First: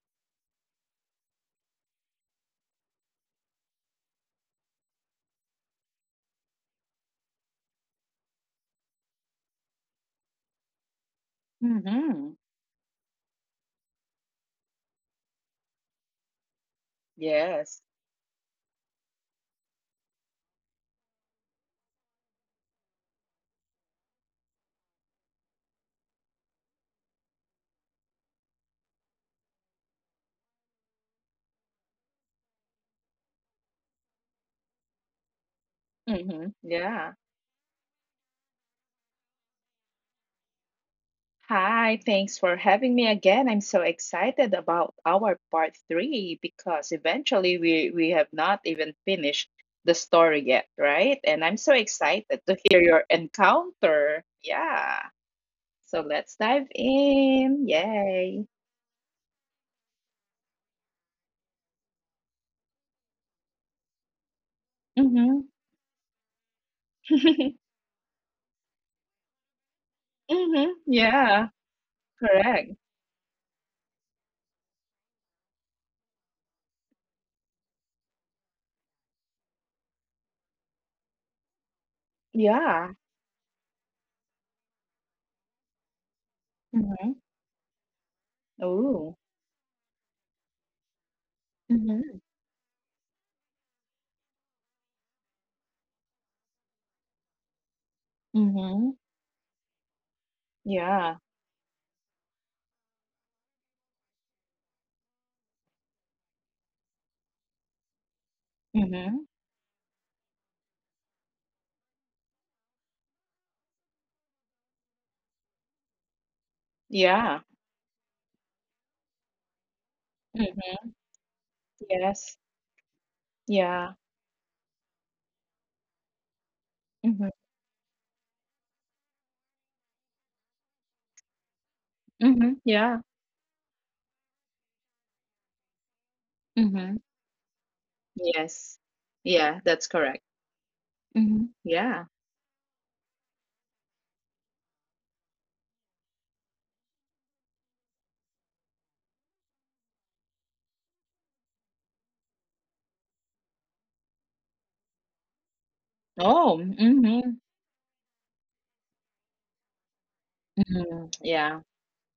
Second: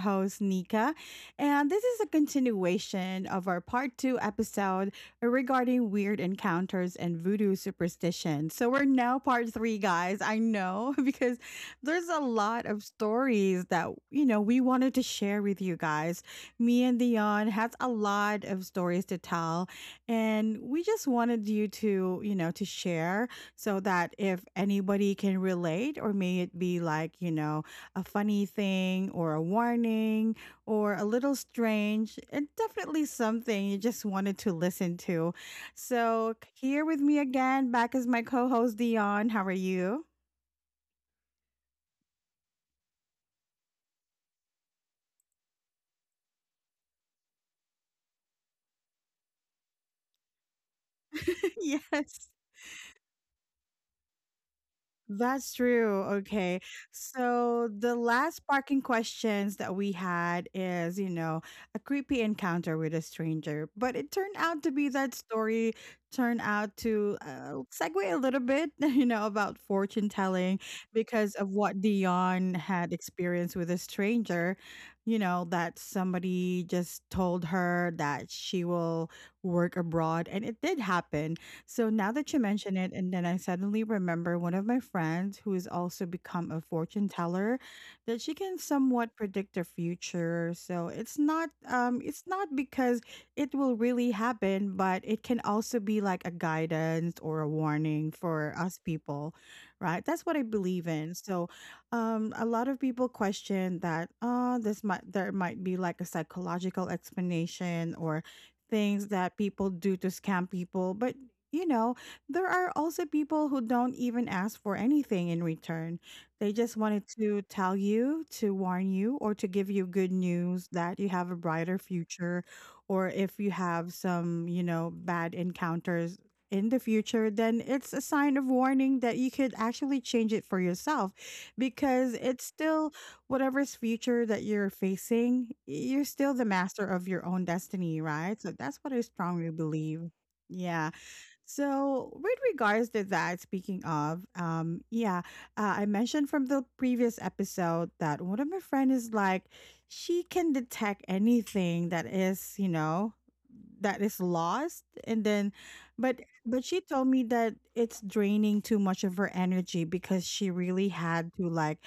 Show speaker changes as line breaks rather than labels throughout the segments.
host, Nika, and this is a continuation of our part two episode regarding weird encounters and voodoo superstition. So we're now part three, guys. I know because there's a
Mm-hmm.
lot of stories that, you know, we wanted to share with you guys. Me and Dion has
Yes.
a lot of stories to tell, and we just wanted you to, you know, to share so that if anybody can relate, or may it be like, you know, a funny thing or a warning or a little strange, and definitely something you just wanted to listen to. So,
Mm-hmm.
here with
Yeah.
me again, back as my co host, Dion. How are you?
Hi, thanks for having me again. I'm so excited about our part three because eventually we have not even finished the story yet, right? And I'm so
Yes.
excited to hear your encounter. Yeah.
That's
So
true.
let's
Okay.
dive in.
So the
Yay.
last parking questions that we had is, you know, a creepy encounter with a stranger, but it turned out to be that
Mm-hmm.
story turned out to segue a little bit, you know, about fortune telling
mm-hmm.
because of
Yeah.
what Dion
Correct.
had experienced with a stranger, you know, that somebody just told her that she will work abroad and it did happen. So now that you mention it,
Yeah.
and then I suddenly remember one of my friends who has also become a fortune
Mm-hmm.
teller, that she can somewhat
Oh.
predict the future. So it's not um
Mm-hmm.
it's not because it will really happen, but it can also be like a guidance or a warning for us
Mm-hmm.
people, right? That's what I believe
Yeah.
in. So a lot of people question that this might there might be like a psychological explanation or
Mm-hmm.
things that people do to scam people, but you know, there are also people who don't even ask for anything in return. They just wanted
Yeah.
to tell you, to warn you, or to give you good news that you have a brighter
Yes.
future, or if you
Yeah.
have some, you know, bad encounters in the
Mhm.
future, then it's a sign of warning that you could actually change it for yourself because
Mhm.
it's
Yeah.
still whatever's future that you're facing, you're still the
Mhm.
master of your own destiny, right? So
Yes.
that's what I
Yeah,
strongly
that's correct.
believe. Yeah.
Mhm. Yeah.
So, with regards to that, speaking of, I mentioned from the previous episode that one of my friend is like, she can detect anything that is, you know, that is lost, and then, but
Oh,
she told
mhm.
me that it's draining too much of her energy because she
Mhm.
really had
Yeah.
to like,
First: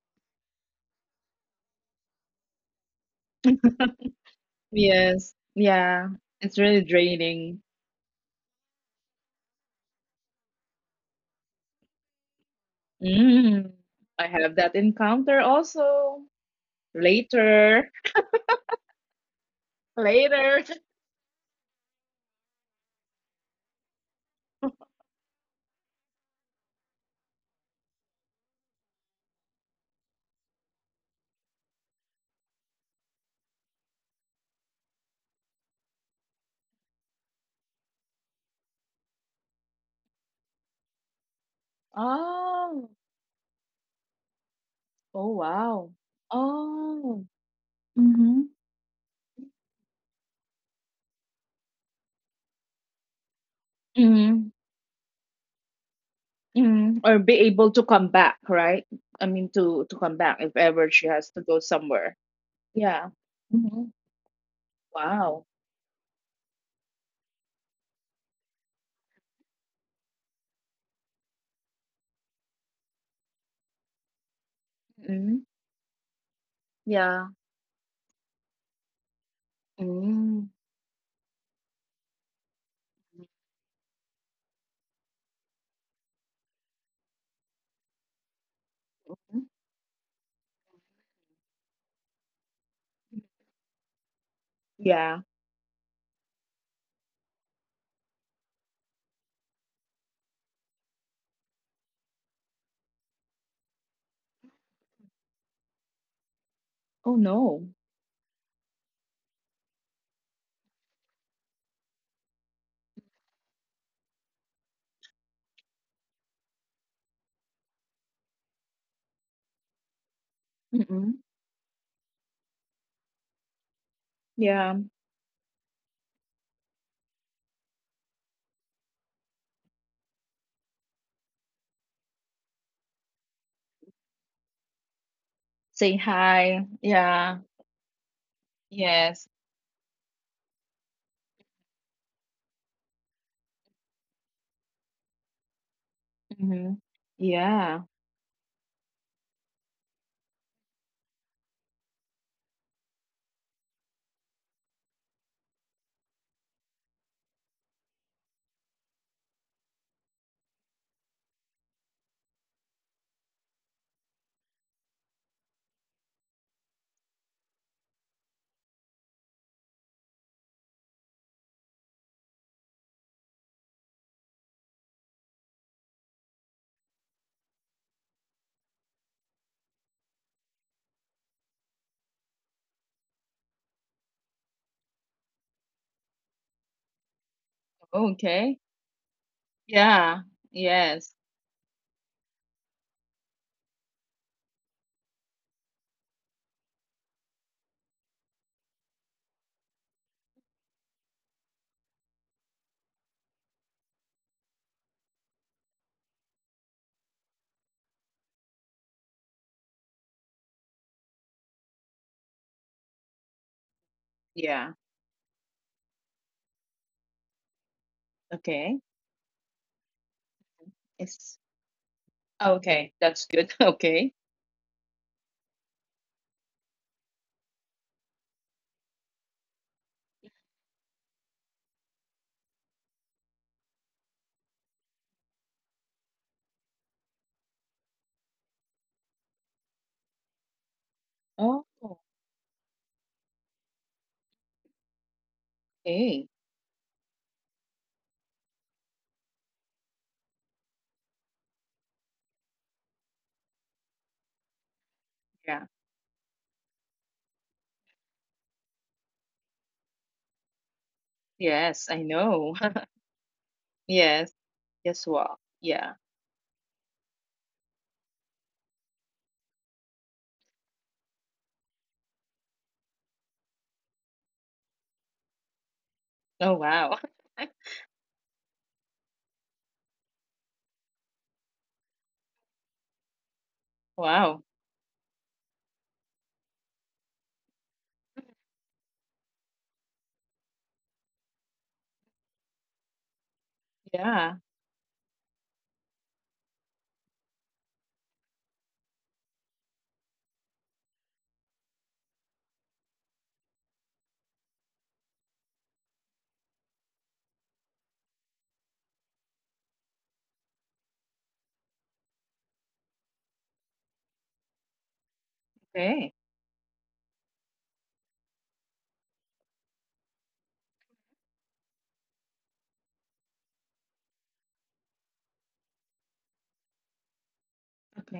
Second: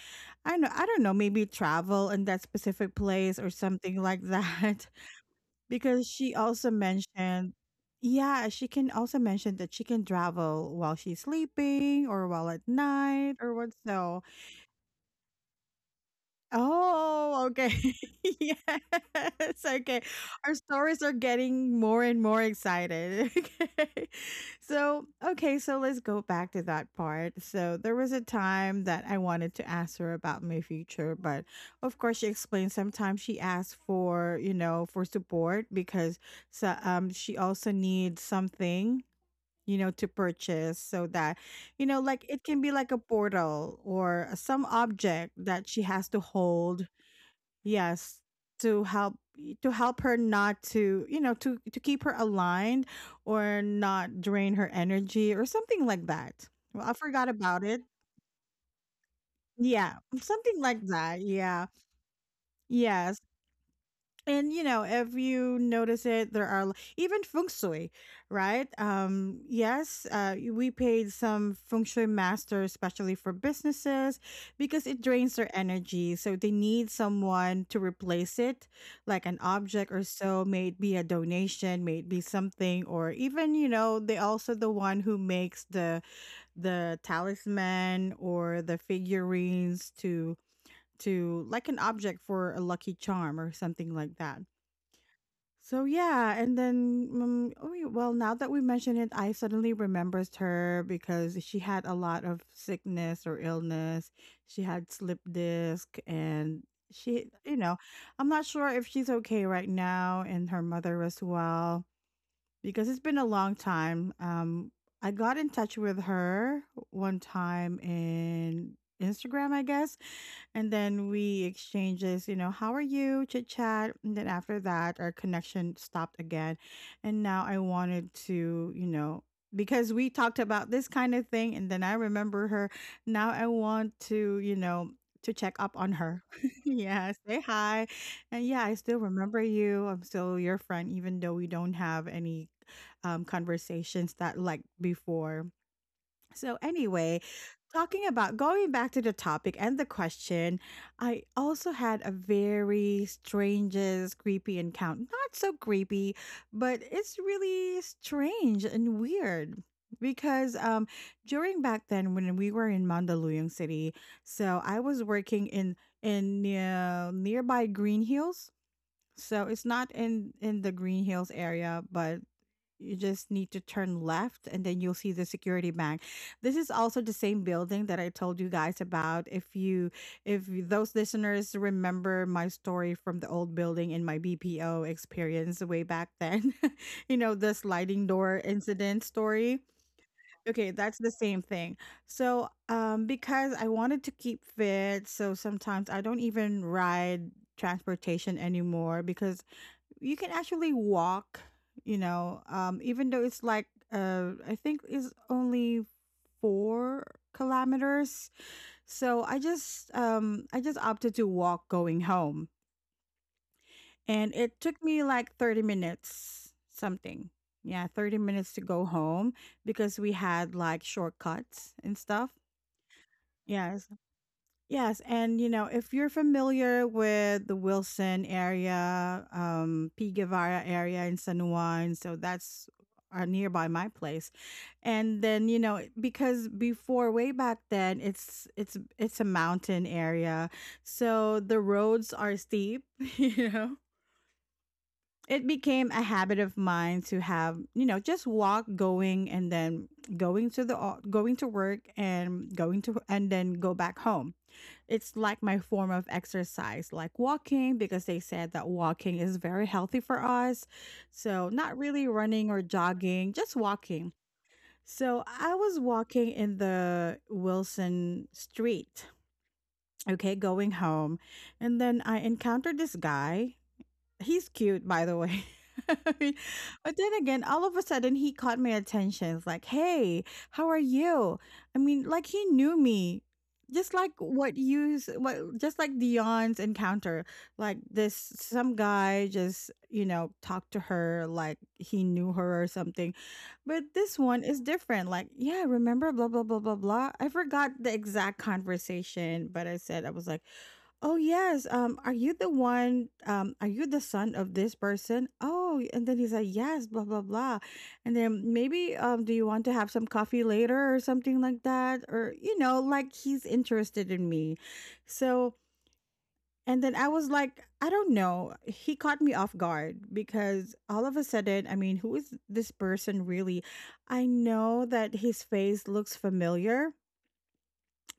I know, I don't know, maybe travel in that specific place or something like that
Yes.
because
Yeah.
she
It's
also
really
mentioned,
draining.
yeah, she can also mention that she can travel while she's sleeping or while at night or what.
Mm.
So
I have that encounter also.
oh, okay.
Later.
Yes, okay. Our
Later.
stories are getting more and more excited. Okay. So, okay, so let's go back to that part. So, there was a time that I wanted to ask her about my future, but of course, she explained sometimes she asks for, you know, for support because so, she also needs something, you know, to purchase so that you know like it can be
Oh.
like a portal or some
Oh,
object that she
wow.
has to hold.
Oh.
Yes,
Mhm.
to help, her not to, you know, to keep her aligned or not
Mhm.
drain her energy or something like that. Well, I
Mm, or
forgot
be
about
able to
it.
come back, right? I mean, to
Yeah,
come back if
something like
ever she
that,
has to go
yeah,
somewhere. Yeah.
yes.
Hmm.
And you know, if
Wow.
you notice it, there are even feng shui, right? Yes, we paid some feng shui masters, especially for businesses, because it drains
Mm.
their energy. So they need
Yeah.
someone to replace it, like an object or so,
Mm.
may it be a donation, may it be something, or even you know, they also the one who makes the talisman or the figurines to like an object for a lucky charm or something like that.
Yeah.
So yeah, and then oh yeah, well, now that we mention it, I suddenly remembers her because she had a lot of sickness or illness. She had slip disc, and
Oh
she, you
no.
know, I'm not sure if she's okay right now, and her mother as well because it's been a long time. I got in touch with her one time in Instagram, I guess, and then
Mm-mm.
we exchanges, you know, how are you, chit chat, and then after
Yeah.
that, our connection stopped again, and now I wanted to, you know. Because we talked about this kind of thing, and then I remember her. Now I want to, you know, to check up on
Say
her.
hi.
Yeah,
Yeah.
say hi. And yeah, I still
Yes.
remember you. I'm still your friend, even though we don't have any conversations that like before. So
Mm-hmm.
anyway,
Yeah.
talking about going back to the topic and the question, I also had a very strangest creepy encounter. Not so creepy, but it's really strange and weird because during back then when we were in Mandaluyong City, so I was working in nearby Green Hills. So it's not in the Green Hills area, but you just need to turn left and then you'll see the security bank. This is also the same building that I told you guys about. If you those listeners remember my story from the old building in my BPO experience way back then, you know, the sliding door
Okay.
incident story.
Yeah.
Okay, that's the
Yes.
same thing. So because I wanted to keep fit, so sometimes I don't even ride transportation anymore because you can actually walk, you know, even though it's like I think it's only 4 kilometers. So I just opted to walk going home, and it
Yeah.
took me like 30 minutes something. Yeah, 30 minutes to go
Okay.
home because we had like
It's
shortcuts and stuff.
oh, okay. That's good.
Yeah,
Okay.
yes, and you know, if you're familiar with the Wilson area, P. Guevara area in San Juan, so that's nearby my place. And then you know, because before way back then, it's a mountain area, so the
Oh,
roads are steep. You know, it became a
okay.
habit of mine to have you know just walk going and then going to the going to work and going to and then go back home. It's like my
Yeah.
form of exercise, like walking, because they said that walking is very healthy for us. So, not
Yes, I
really running
know.
or jogging, just walking.
Yes. Yes,
So,
what?
I was
Yeah.
walking in the Wilson Street, okay, going home. And then I encountered this guy. He's cute, by the way. But
Oh wow.
then again, all of a sudden he caught my attention. It's like, hey, how are you? I mean, like he knew me. Just like
wow.
what you, just like Dion's encounter, like this, some guy just, you know, talked to her like he knew her or something. But this
Yeah.
one is different. Like, yeah, remember, blah, blah, blah, blah, blah. I forgot the exact conversation, but I said, I was like, oh yes. Are you the one? Are you the son of this person? Oh, and then he's like, yes, blah blah blah, and then maybe do you want to have some coffee later or something like that, or you know, like he's interested in me. So,
Okay.
and then I was like, I don't know. He caught me off guard because all of a sudden, I mean, who is this person really? I know that his face looks familiar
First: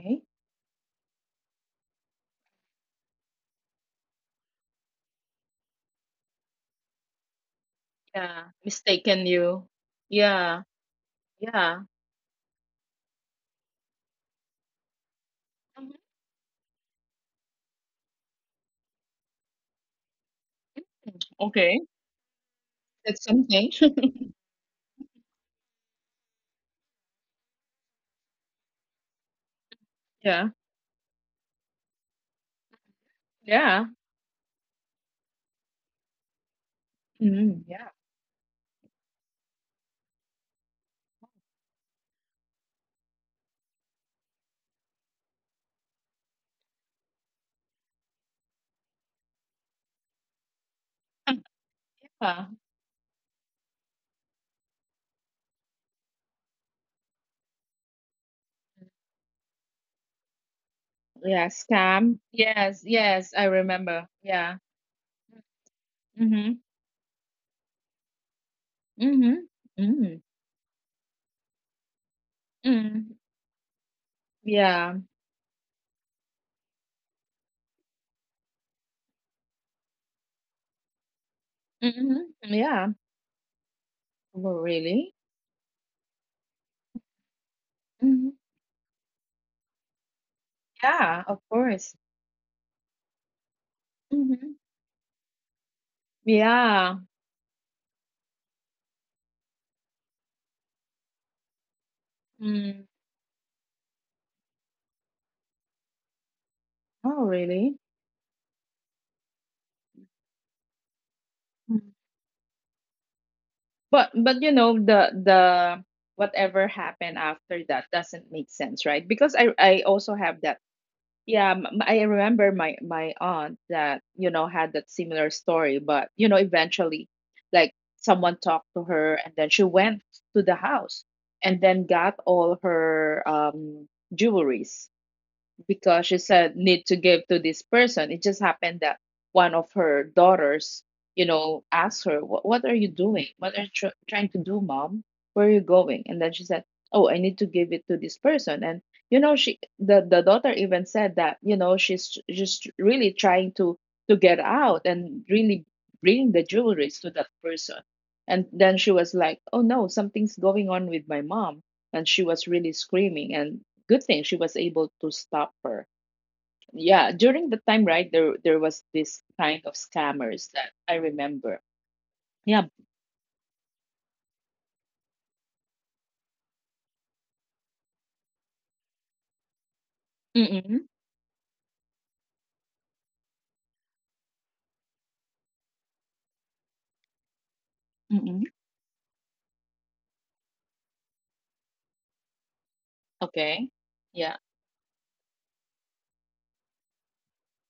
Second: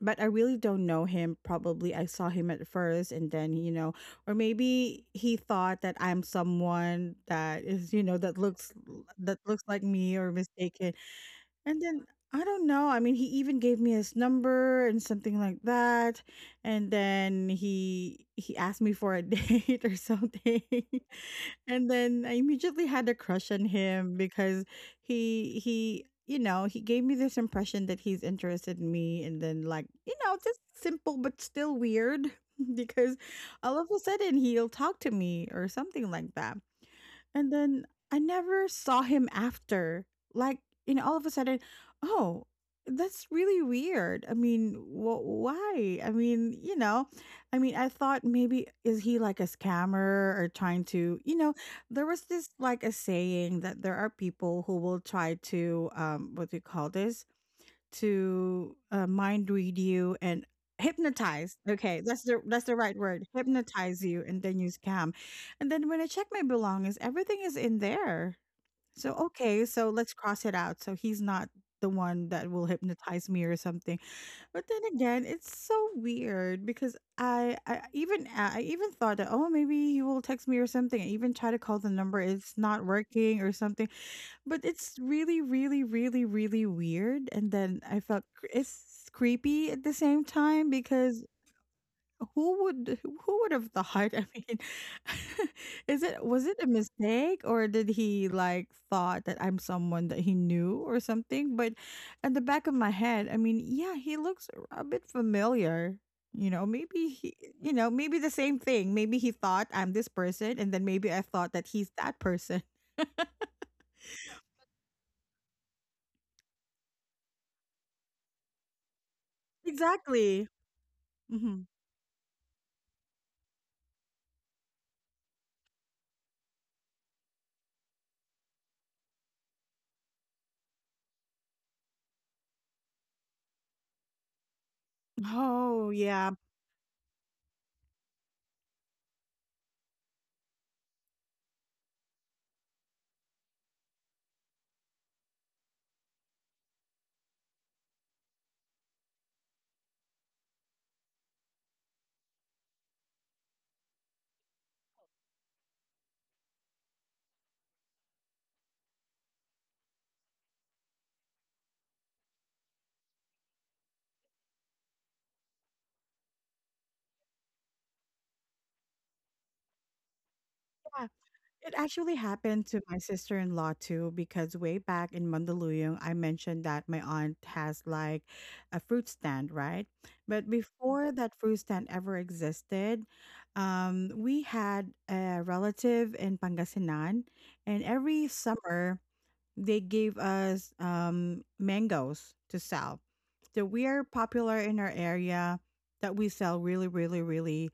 but I really don't know him. Probably I saw him at first and then, you know, or maybe he thought that I'm someone that is, you know,
Yeah. Mistaken
that looks
you.
like me or
Yeah.
mistaken. And
Yeah.
then I don't know. I mean, he even gave me his number and something like
Mhm.
that. And then he asked me for a date or something.
Okay.
And then I immediately had a
That's
crush on
something.
him because he you know, he gave me this impression that he's interested in me and then like, you know,
Yeah.
just simple but still weird because all of
Yeah.
a sudden he'll talk to me or something like that. And
Mhm.
then
Yeah.
I never saw him after. Like, you know, all of a sudden, oh, that's really weird. I mean, why? I mean, you know, I mean, I thought maybe is he like a scammer or trying to, you know, there was this
Yeah.
like a saying that there are people who will try to, what do you call this? To mind read you and
Yeah.
hypnotize. Okay, that's
Scam.
the
Yes.
right word.
Yes. I
Hypnotize
remember.
you and then
Yeah.
you scam. And then when I check my
Mhm.
belongings, everything is in there. So
Mhm.
okay, so let's
Mhm.
cross it out. So he's not the one that will
Mhm.
hypnotize me or something. But then
Yeah.
again, it's so weird because I even thought that, oh, maybe he will text me or something. I even try to call the number.
Mhm.
It's not
Yeah.
working or something.
Well,
But it's
really?
really, really, really, really weird. And then I felt
Mhm.
it's creepy at the same time because
Yeah. Of course.
who would who would have thought? I
Mhm.
mean, is it was it a
Yeah.
mistake, or did he like thought that I'm someone that he knew or something? But at the back of
Mm.
my head, I mean, yeah, he looks a bit familiar. You know, maybe
Oh,
he, you
really?
know, maybe the same thing. Maybe he thought I'm this person, and then maybe I thought that
Mm.
he's that person.
But you know the whatever happened after that doesn't make sense, right? Because I also have
Exactly.
that. Yeah, I remember my aunt that you know had that similar story, but you know eventually, like someone talked to her, and then she went to the house and then got all her jewelries
Oh,
because she
yeah.
said need to give to this person. It just happened that one of her daughters, you know, asked her, what are you doing? What are you trying to do, mom? Where are you going?" And then she said, "Oh, I need to give it to this person." And you know, she the daughter even said that you know she's just really trying to get out and really bring the jewelry to that person. And then she was like, "Oh no, something's going on with my mom." And she was really screaming. And good thing she was able to stop her. Yeah, during the time, right, there was this kind of scammers that I
Yeah.
remember.
It actually
Yeah.
happened to my sister-in-law too, because way back in Mandaluyong, I mentioned that my aunt has like a fruit stand, right? But
Mm-mm,
before that fruit stand ever existed, we had a relative in Pangasinan, and every
mm-mm.
summer they gave us mangoes to sell. So
Okay.
we are
Yeah.
popular in our area that we sell really, really, really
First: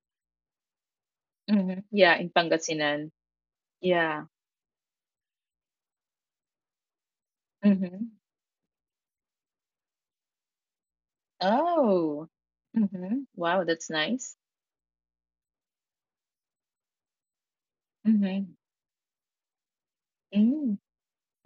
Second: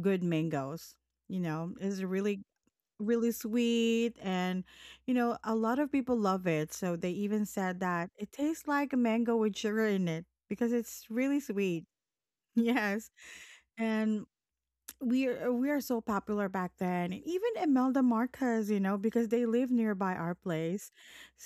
good mangoes. You know,
Mm-hmm.
it's
Yeah, in
really,
Pangasinan.
really sweet.
Yeah.
And, you know, a lot of people love it. So they even said
Mm-hmm.
that it tastes like a mango with sugar in it because it's really sweet.
Oh.
Yes.
Mm-hmm. Wow, that's
And
nice.
we are so popular back then. And even Imelda
Mm-hmm.
Marcos, you know, because they live nearby our
Mm.
place.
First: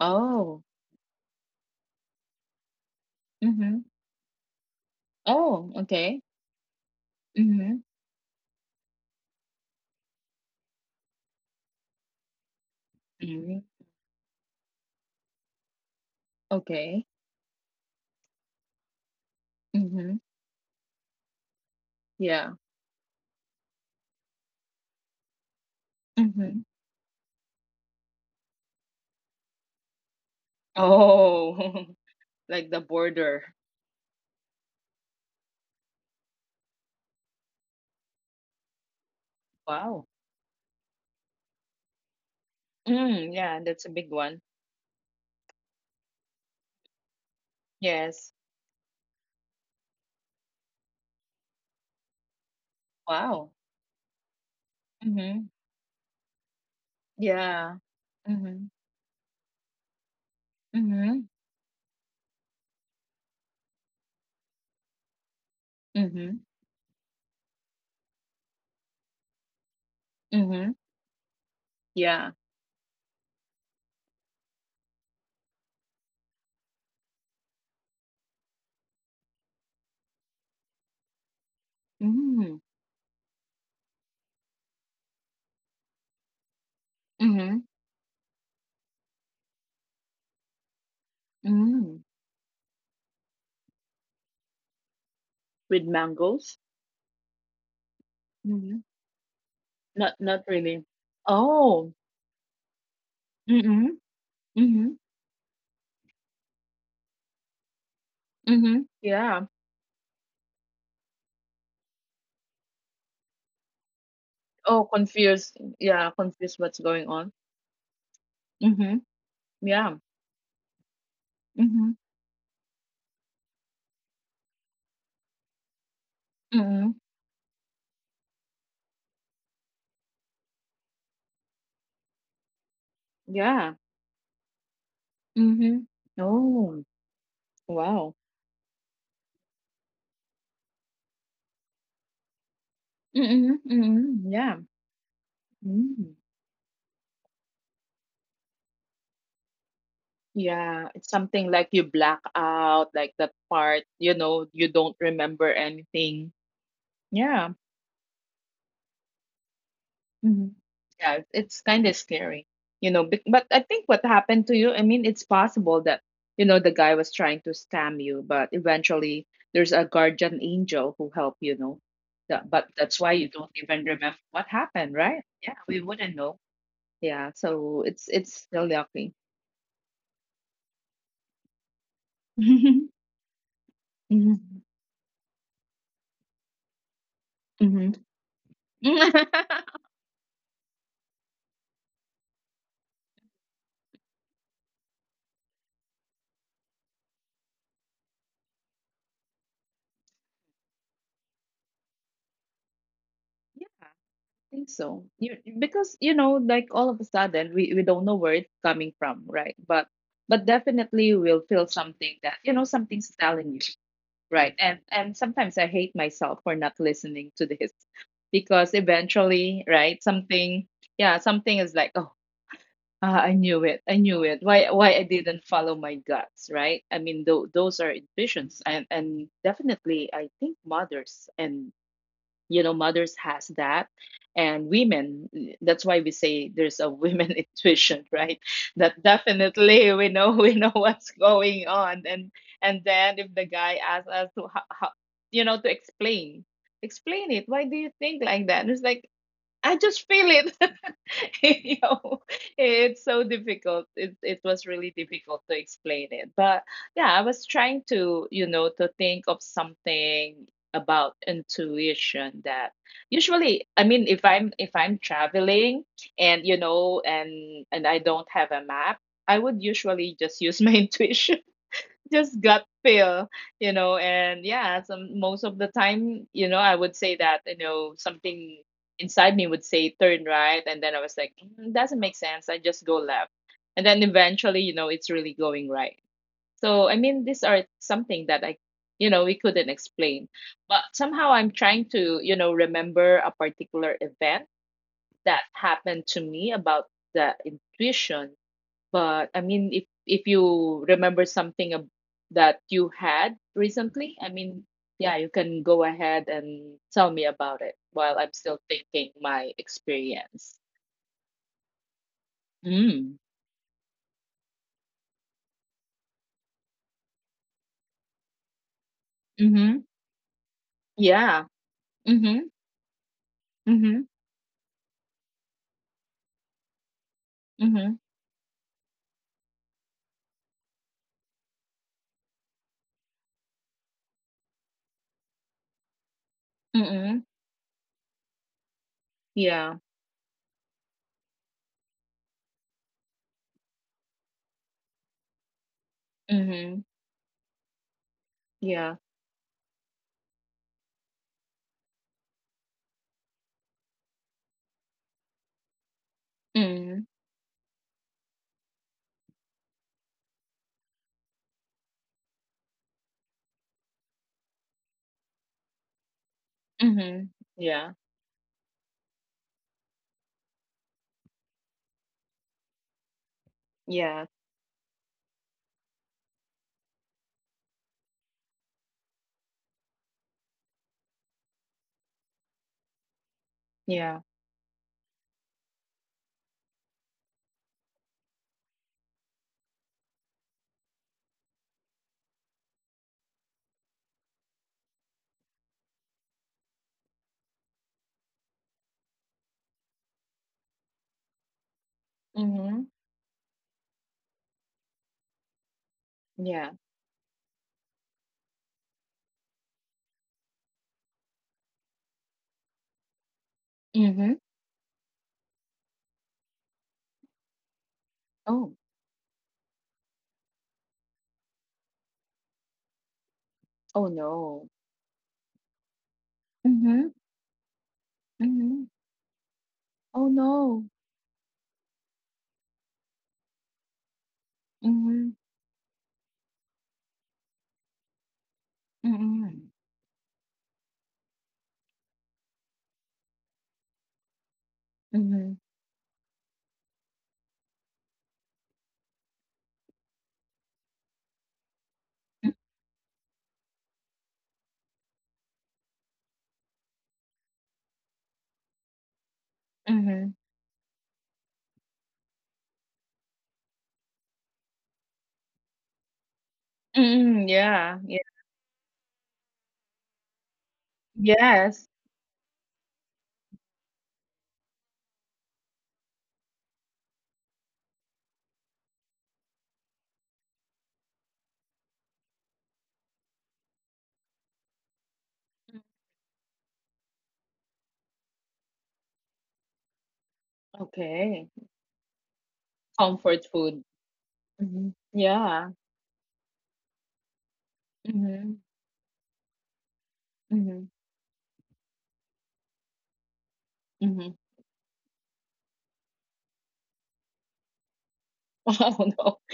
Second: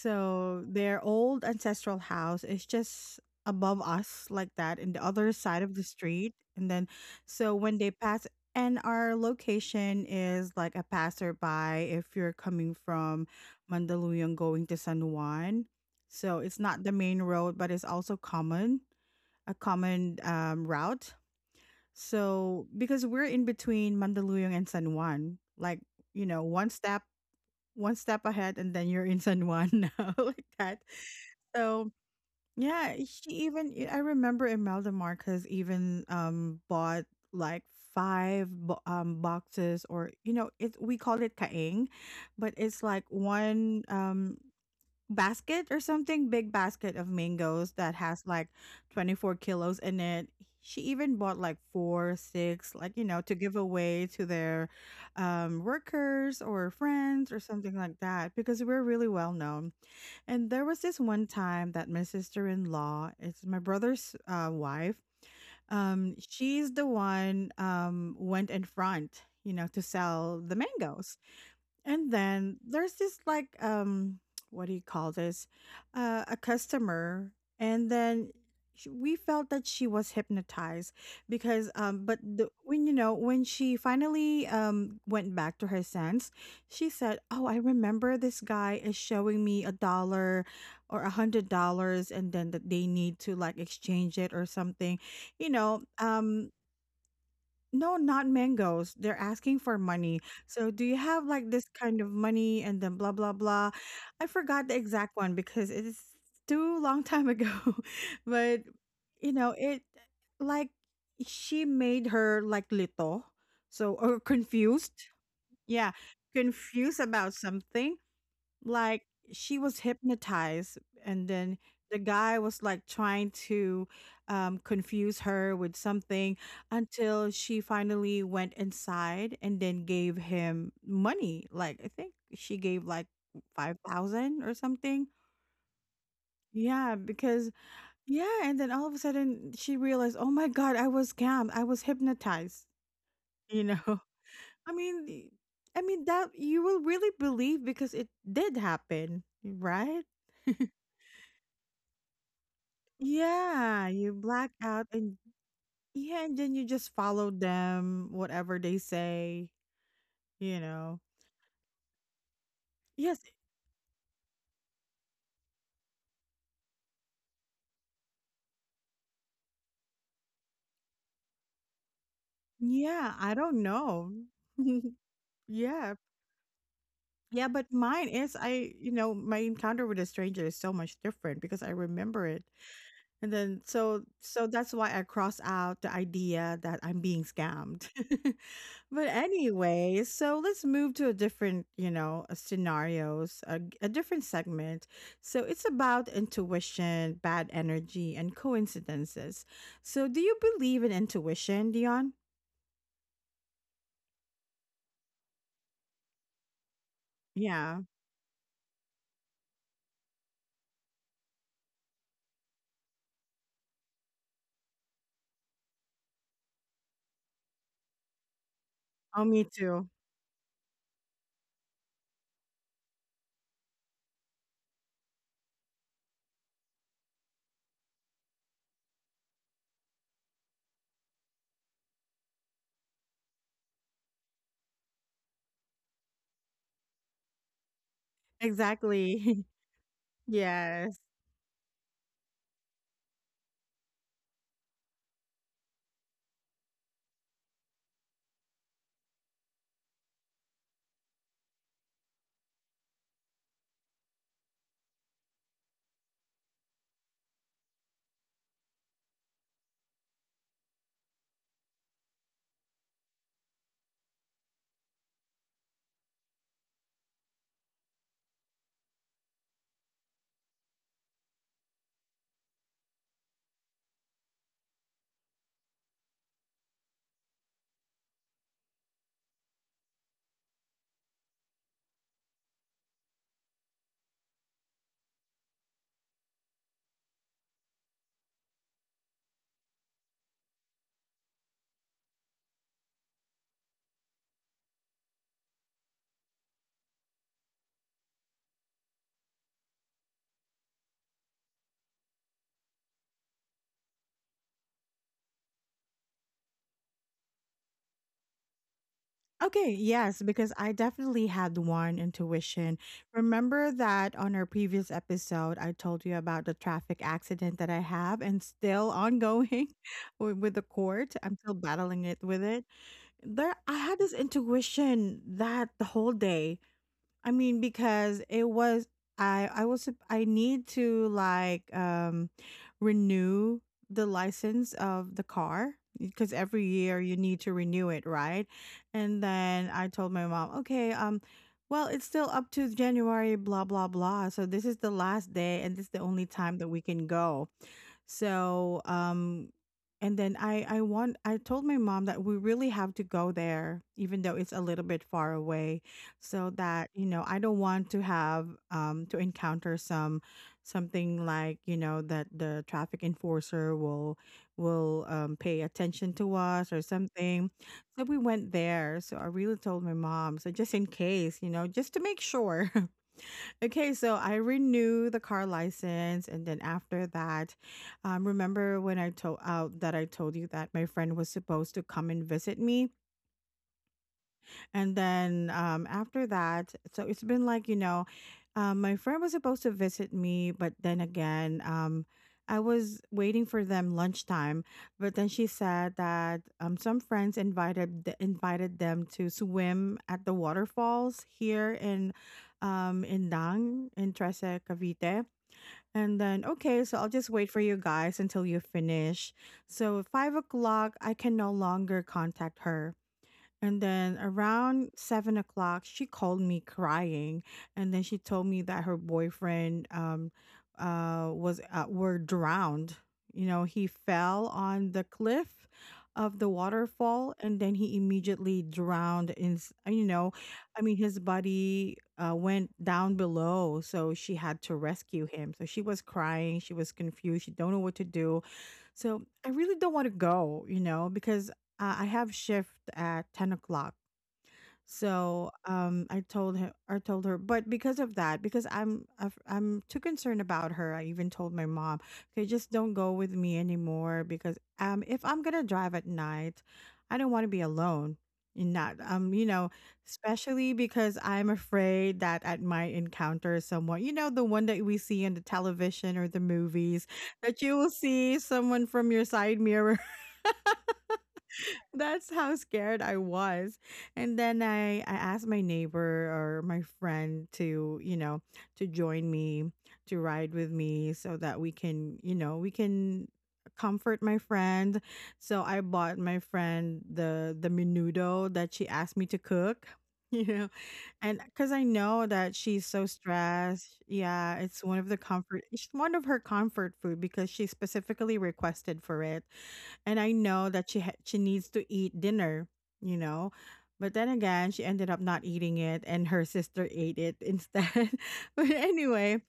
Oh.
their old ancestral house is just
Mm-hmm.
above us like that in the other side
Oh,
of the
okay.
street. And then so
Mm-hmm.
when they pass, and our location is like a passerby if you're coming from
Mm-hmm.
Mandaluyong going to San Juan. So it's not the
Okay.
main road, but it's also common, a
Mm-hmm.
common route,
Yeah.
so because we're in between Mandaluyong and San Juan, like, you know,
Mm-hmm.
one step ahead, and then you're in San Juan now, like that.
Oh,
So
like the
yeah,
border.
she even, I remember Imelda Marcos even bought like boxes,
Wow.
or you know, it, we call it kaing, but it's like
Mm, yeah,
one
that's a big one.
basket or something, big basket of mangoes that has
Yes.
like 24 kilos in it. She even bought like four, six, like, you know, to
Wow.
give away to their
Mm-hmm.
workers or friends or
Yeah.
something like that because
Mm-hmm.
we're really well known. And there was this
Mm-hmm.
one time that my sister in law, it's my brother's wife,
Mm-hmm.
she's the one went in front, you know, to sell the
Mm-hmm.
mangoes. And
Yeah.
then there's this like what do you call this? A customer, and then we felt that she was hypnotized because but
Mm-hmm.
when, you know, when she finally went back to her sense, she said, oh, I
Mm-hmm.
remember this guy is showing me a dollar or a hundred
Mm-hmm.
dollars and then that they need to like exchange it or something, you
With
know.
mangoes?
No, not
Mm-hmm.
mangoes. They're asking for
Not
money.
not
So,
really.
do you have like this
Oh.
kind of money and then blah blah blah?
Mm-hmm.
I forgot the
Mm-hmm.
exact one because it is too long time ago. But
Mm-hmm.
you
Yeah.
know, it, like, she made her like little, so or
Oh,
confused.
confused.
Yeah,
Yeah, confused what's
confused
going on.
about something,
Mm-hmm.
like, she was
Yeah.
hypnotized, and then
Mm-hmm.
the guy was like trying to, confuse her with something
Mm-hmm.
until she finally went inside and then gave him money. Like, I think she gave like
Yeah.
5,000 or something.
Mm-hmm. Oh.
Yeah, because,
Wow.
yeah. And then all of a sudden she realized, oh my God, I was scammed. I was hypnotized,
Mm-hmm.
you know?
Mm-hmm. Yeah.
I mean, I mean,
Mm-hmm.
that you will really believe because it did happen, right?
Yeah, it's something like you black out, like that part,
Yeah,
you
you
know,
black
you
out,
don't
and
remember
yeah,
anything.
and then you just follow
Yeah.
them, whatever they say,
Hmm.
you know.
Yeah, it's kind of scary, you know.
Yes,
But I think what happened to you, I mean, it's possible that, you know, the guy was trying to scam you, but eventually there's a guardian angel who helped you know. That, but that's why
yeah,
you
I
don't
don't
even
know.
remember what happened, right? Yeah, we
Yeah.
wouldn't know. Yeah,
Yeah, but
so
mine
it's
is,
still
I, you
lucky.
know, my encounter with a stranger is so much different because I remember it. And then so
Hmm.
that's why I cross out the idea that I'm being scammed.
Hmm.
But anyway, so let's move to a different, you know, scenarios, a, a different segment. So it's about intuition, bad energy, and coincidences. So do you believe in intuition, Dion?
Think so. You because you know, like all of a sudden we
Yeah.
don't know where it's coming from, right? But definitely we'll feel something that you know something's telling you, right? And sometimes I hate myself for not listening to this because
Oh, me
eventually,
too.
right? Yeah, something is like, oh, ah, I knew it, I knew it. Why I didn't follow my guts, right? I mean, those are intuitions, and definitely I think mothers and you know mothers has that and women that's why we say there's a women intuition right that
Exactly.
definitely we know we know
Yes.
what's going on and then if the guy asks us to how, you know to explain it why do you think like that and it's like I just feel it. You know, it's so difficult. It was really difficult to explain it. But yeah, I was trying to, you know, to think of something about intuition that usually I mean if I'm traveling and you know and I don't have a map, I would usually just use my intuition just gut feel, you know, and yeah, some most of the time, you know, I would say that, you know, something inside me would say turn right, and then I was like, mm, doesn't make sense. I just go left, and then eventually, you know, it's really going right. So I mean, these are something that I, you know, we couldn't explain, but somehow I'm trying to, you know, remember a particular event that happened to me about the intuition but I mean, if you remember something that you had recently, I mean, yeah, you can go ahead and tell me about it while I'm still thinking my
Okay, yes, because
experience.
I definitely had one intuition.
Mm.
Remember that on our previous episode, I told you about the traffic accident that I have and still ongoing
Mm-hmm.
with the court. I'm
Yeah.
still battling it
Mm-hmm.
with it. There, I
Mm-hmm.
had this intuition that the whole day, I mean,
Mm-hmm.
because it was, I was I need to like renew the license of the car because every year
Mm-hmm.
you need to renew it, right? And then
Yeah.
I told my mom, okay, well, it's still up to January, blah blah blah. So this is the last day, and this is the only time that
Mm-hmm.
we can go. So,
Yeah.
and then I told my mom that we really have to go there, even though it's a little bit far away, so that
Mm-hmm.
you know I don't want to have to encounter some something like, you know, that the traffic enforcer will pay attention to us or
Mm-hmm.
something.
Yeah.
So we went there. So I really told my mom. So just in case, you know, just to make sure. Okay, so
Yeah.
I renew the car license, and then after that, remember when I told out that I told you that my friend was supposed to come and visit me?
Yeah.
And then after that, so it's been like, you know, my friend was supposed to visit me, but then again, I was waiting for them lunchtime. But then she said that some friends invited invited them to swim at the waterfalls here
Mm-hmm.
in Dang in Trece, Cavite. And then
Yeah.
okay, so I'll just wait for you guys until you finish. So 5 o'clock, I can no longer contact her, and then
Mm-hmm.
around 7 o'clock, she called me crying, and then she told me that
Oh.
her boyfriend was were drowned. You know, he
Oh
fell
no.
on the cliff of the
Mm-hmm.
waterfall, and then he immediately
Mm-hmm.
drowned. In you know,
Oh
I mean,
no.
his body went down below, so she had to rescue
Mm-hmm.
him. So she was crying, she was confused, she don't know what to do, so I really
Mm-hmm.
don't want to go, you know, because I have shift at 10 o'clock. So
Mhm.
I told her, but because of that, because I'm too concerned about her. I even told my mom, okay,
M
just don't go with me anymore because, if I'm gonna drive at night, I don't want to be alone. And not, you know,
mhm.
especially because I'm afraid that I might encounter someone, you know, the one that we see on the television or the movies,
Mm,
that you will
yeah, yeah.
see someone from your side mirror.
Yes.
That's how scared I was. And then I asked my neighbor or my friend to, you know, to join me, to ride with me so that we can, you know, we can comfort my friend. So I bought my friend the menudo that she asked me to cook. You know, and
Okay.
because I know that she's so
Comfort food.
stressed, yeah, it's
Mhm.
one of the
Yeah.
comfort, it's one of her comfort food because she specifically
Mhm.
requested for it, and I know
Mhm.
that she needs to eat dinner, you know. But then
Mhm.
again, she ended up not eating it, and her sister ate it instead. But
Oh, no.
anyway,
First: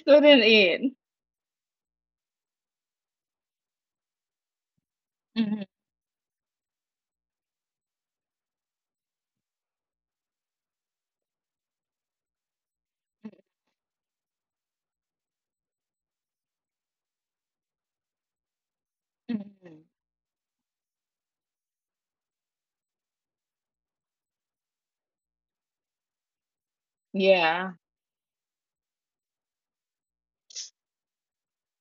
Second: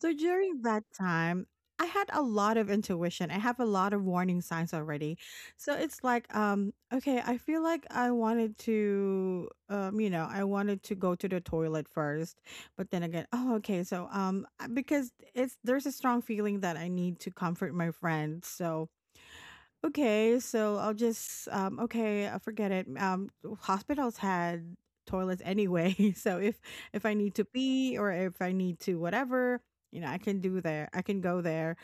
so during that
eat.
time, I had a lot of intuition. I have a lot of warning signs already.
Mhm.
So it's like, okay, I feel like I wanted to, you know, I wanted to go to the toilet first. But then again, oh, okay, so because it's there's a strong feeling that I need to comfort my friend. So
Mhm.
okay, so I'll just okay, forget it. Um, hospitals had toilets anyway. So if I need to
Yeah.
pee or if I need to whatever, you know, I can do there. I can go there.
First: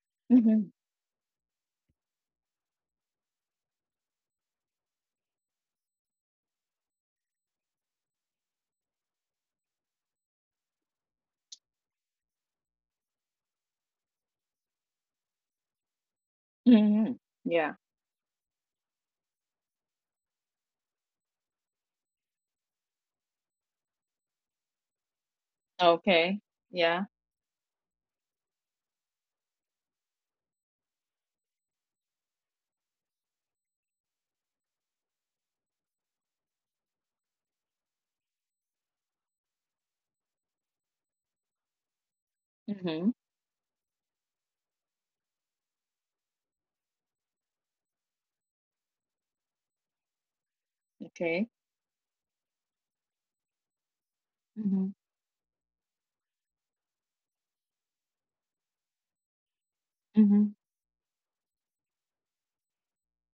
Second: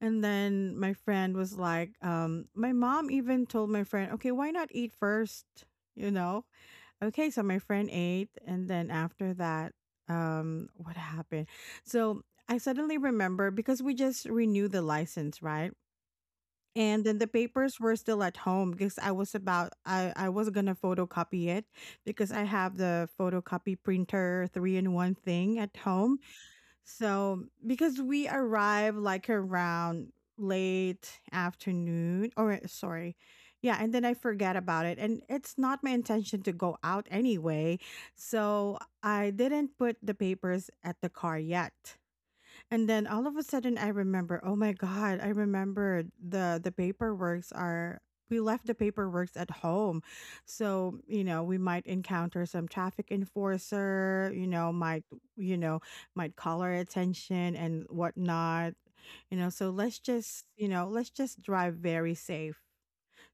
And
Mhm.
then my friend was like, my mom even told my friend, "Okay, why not eat first? You know?" Okay, so my friend ate, and then after that, um, what happened? So I suddenly remember because we just renewed the license, right? And then
Mhm.
the
Yeah.
papers were still at home because I was gonna photocopy it because I have the photocopy printer three in one thing at home.
Okay. Yeah.
So because we arrived like around late afternoon or eh, sorry. Yeah, and then I forget about it. And it's not my intention to go out anyway. So I didn't put the papers at the car yet. And then
Mhm.
all of a sudden I remember, oh my god, I remembered the paperworks are we left the paperworks at home. So, you know,
Okay.
we might encounter some traffic enforcer, you know,
Mhm.
might you know, might call our attention and whatnot. You know, so
Mhm.
let's just drive very safe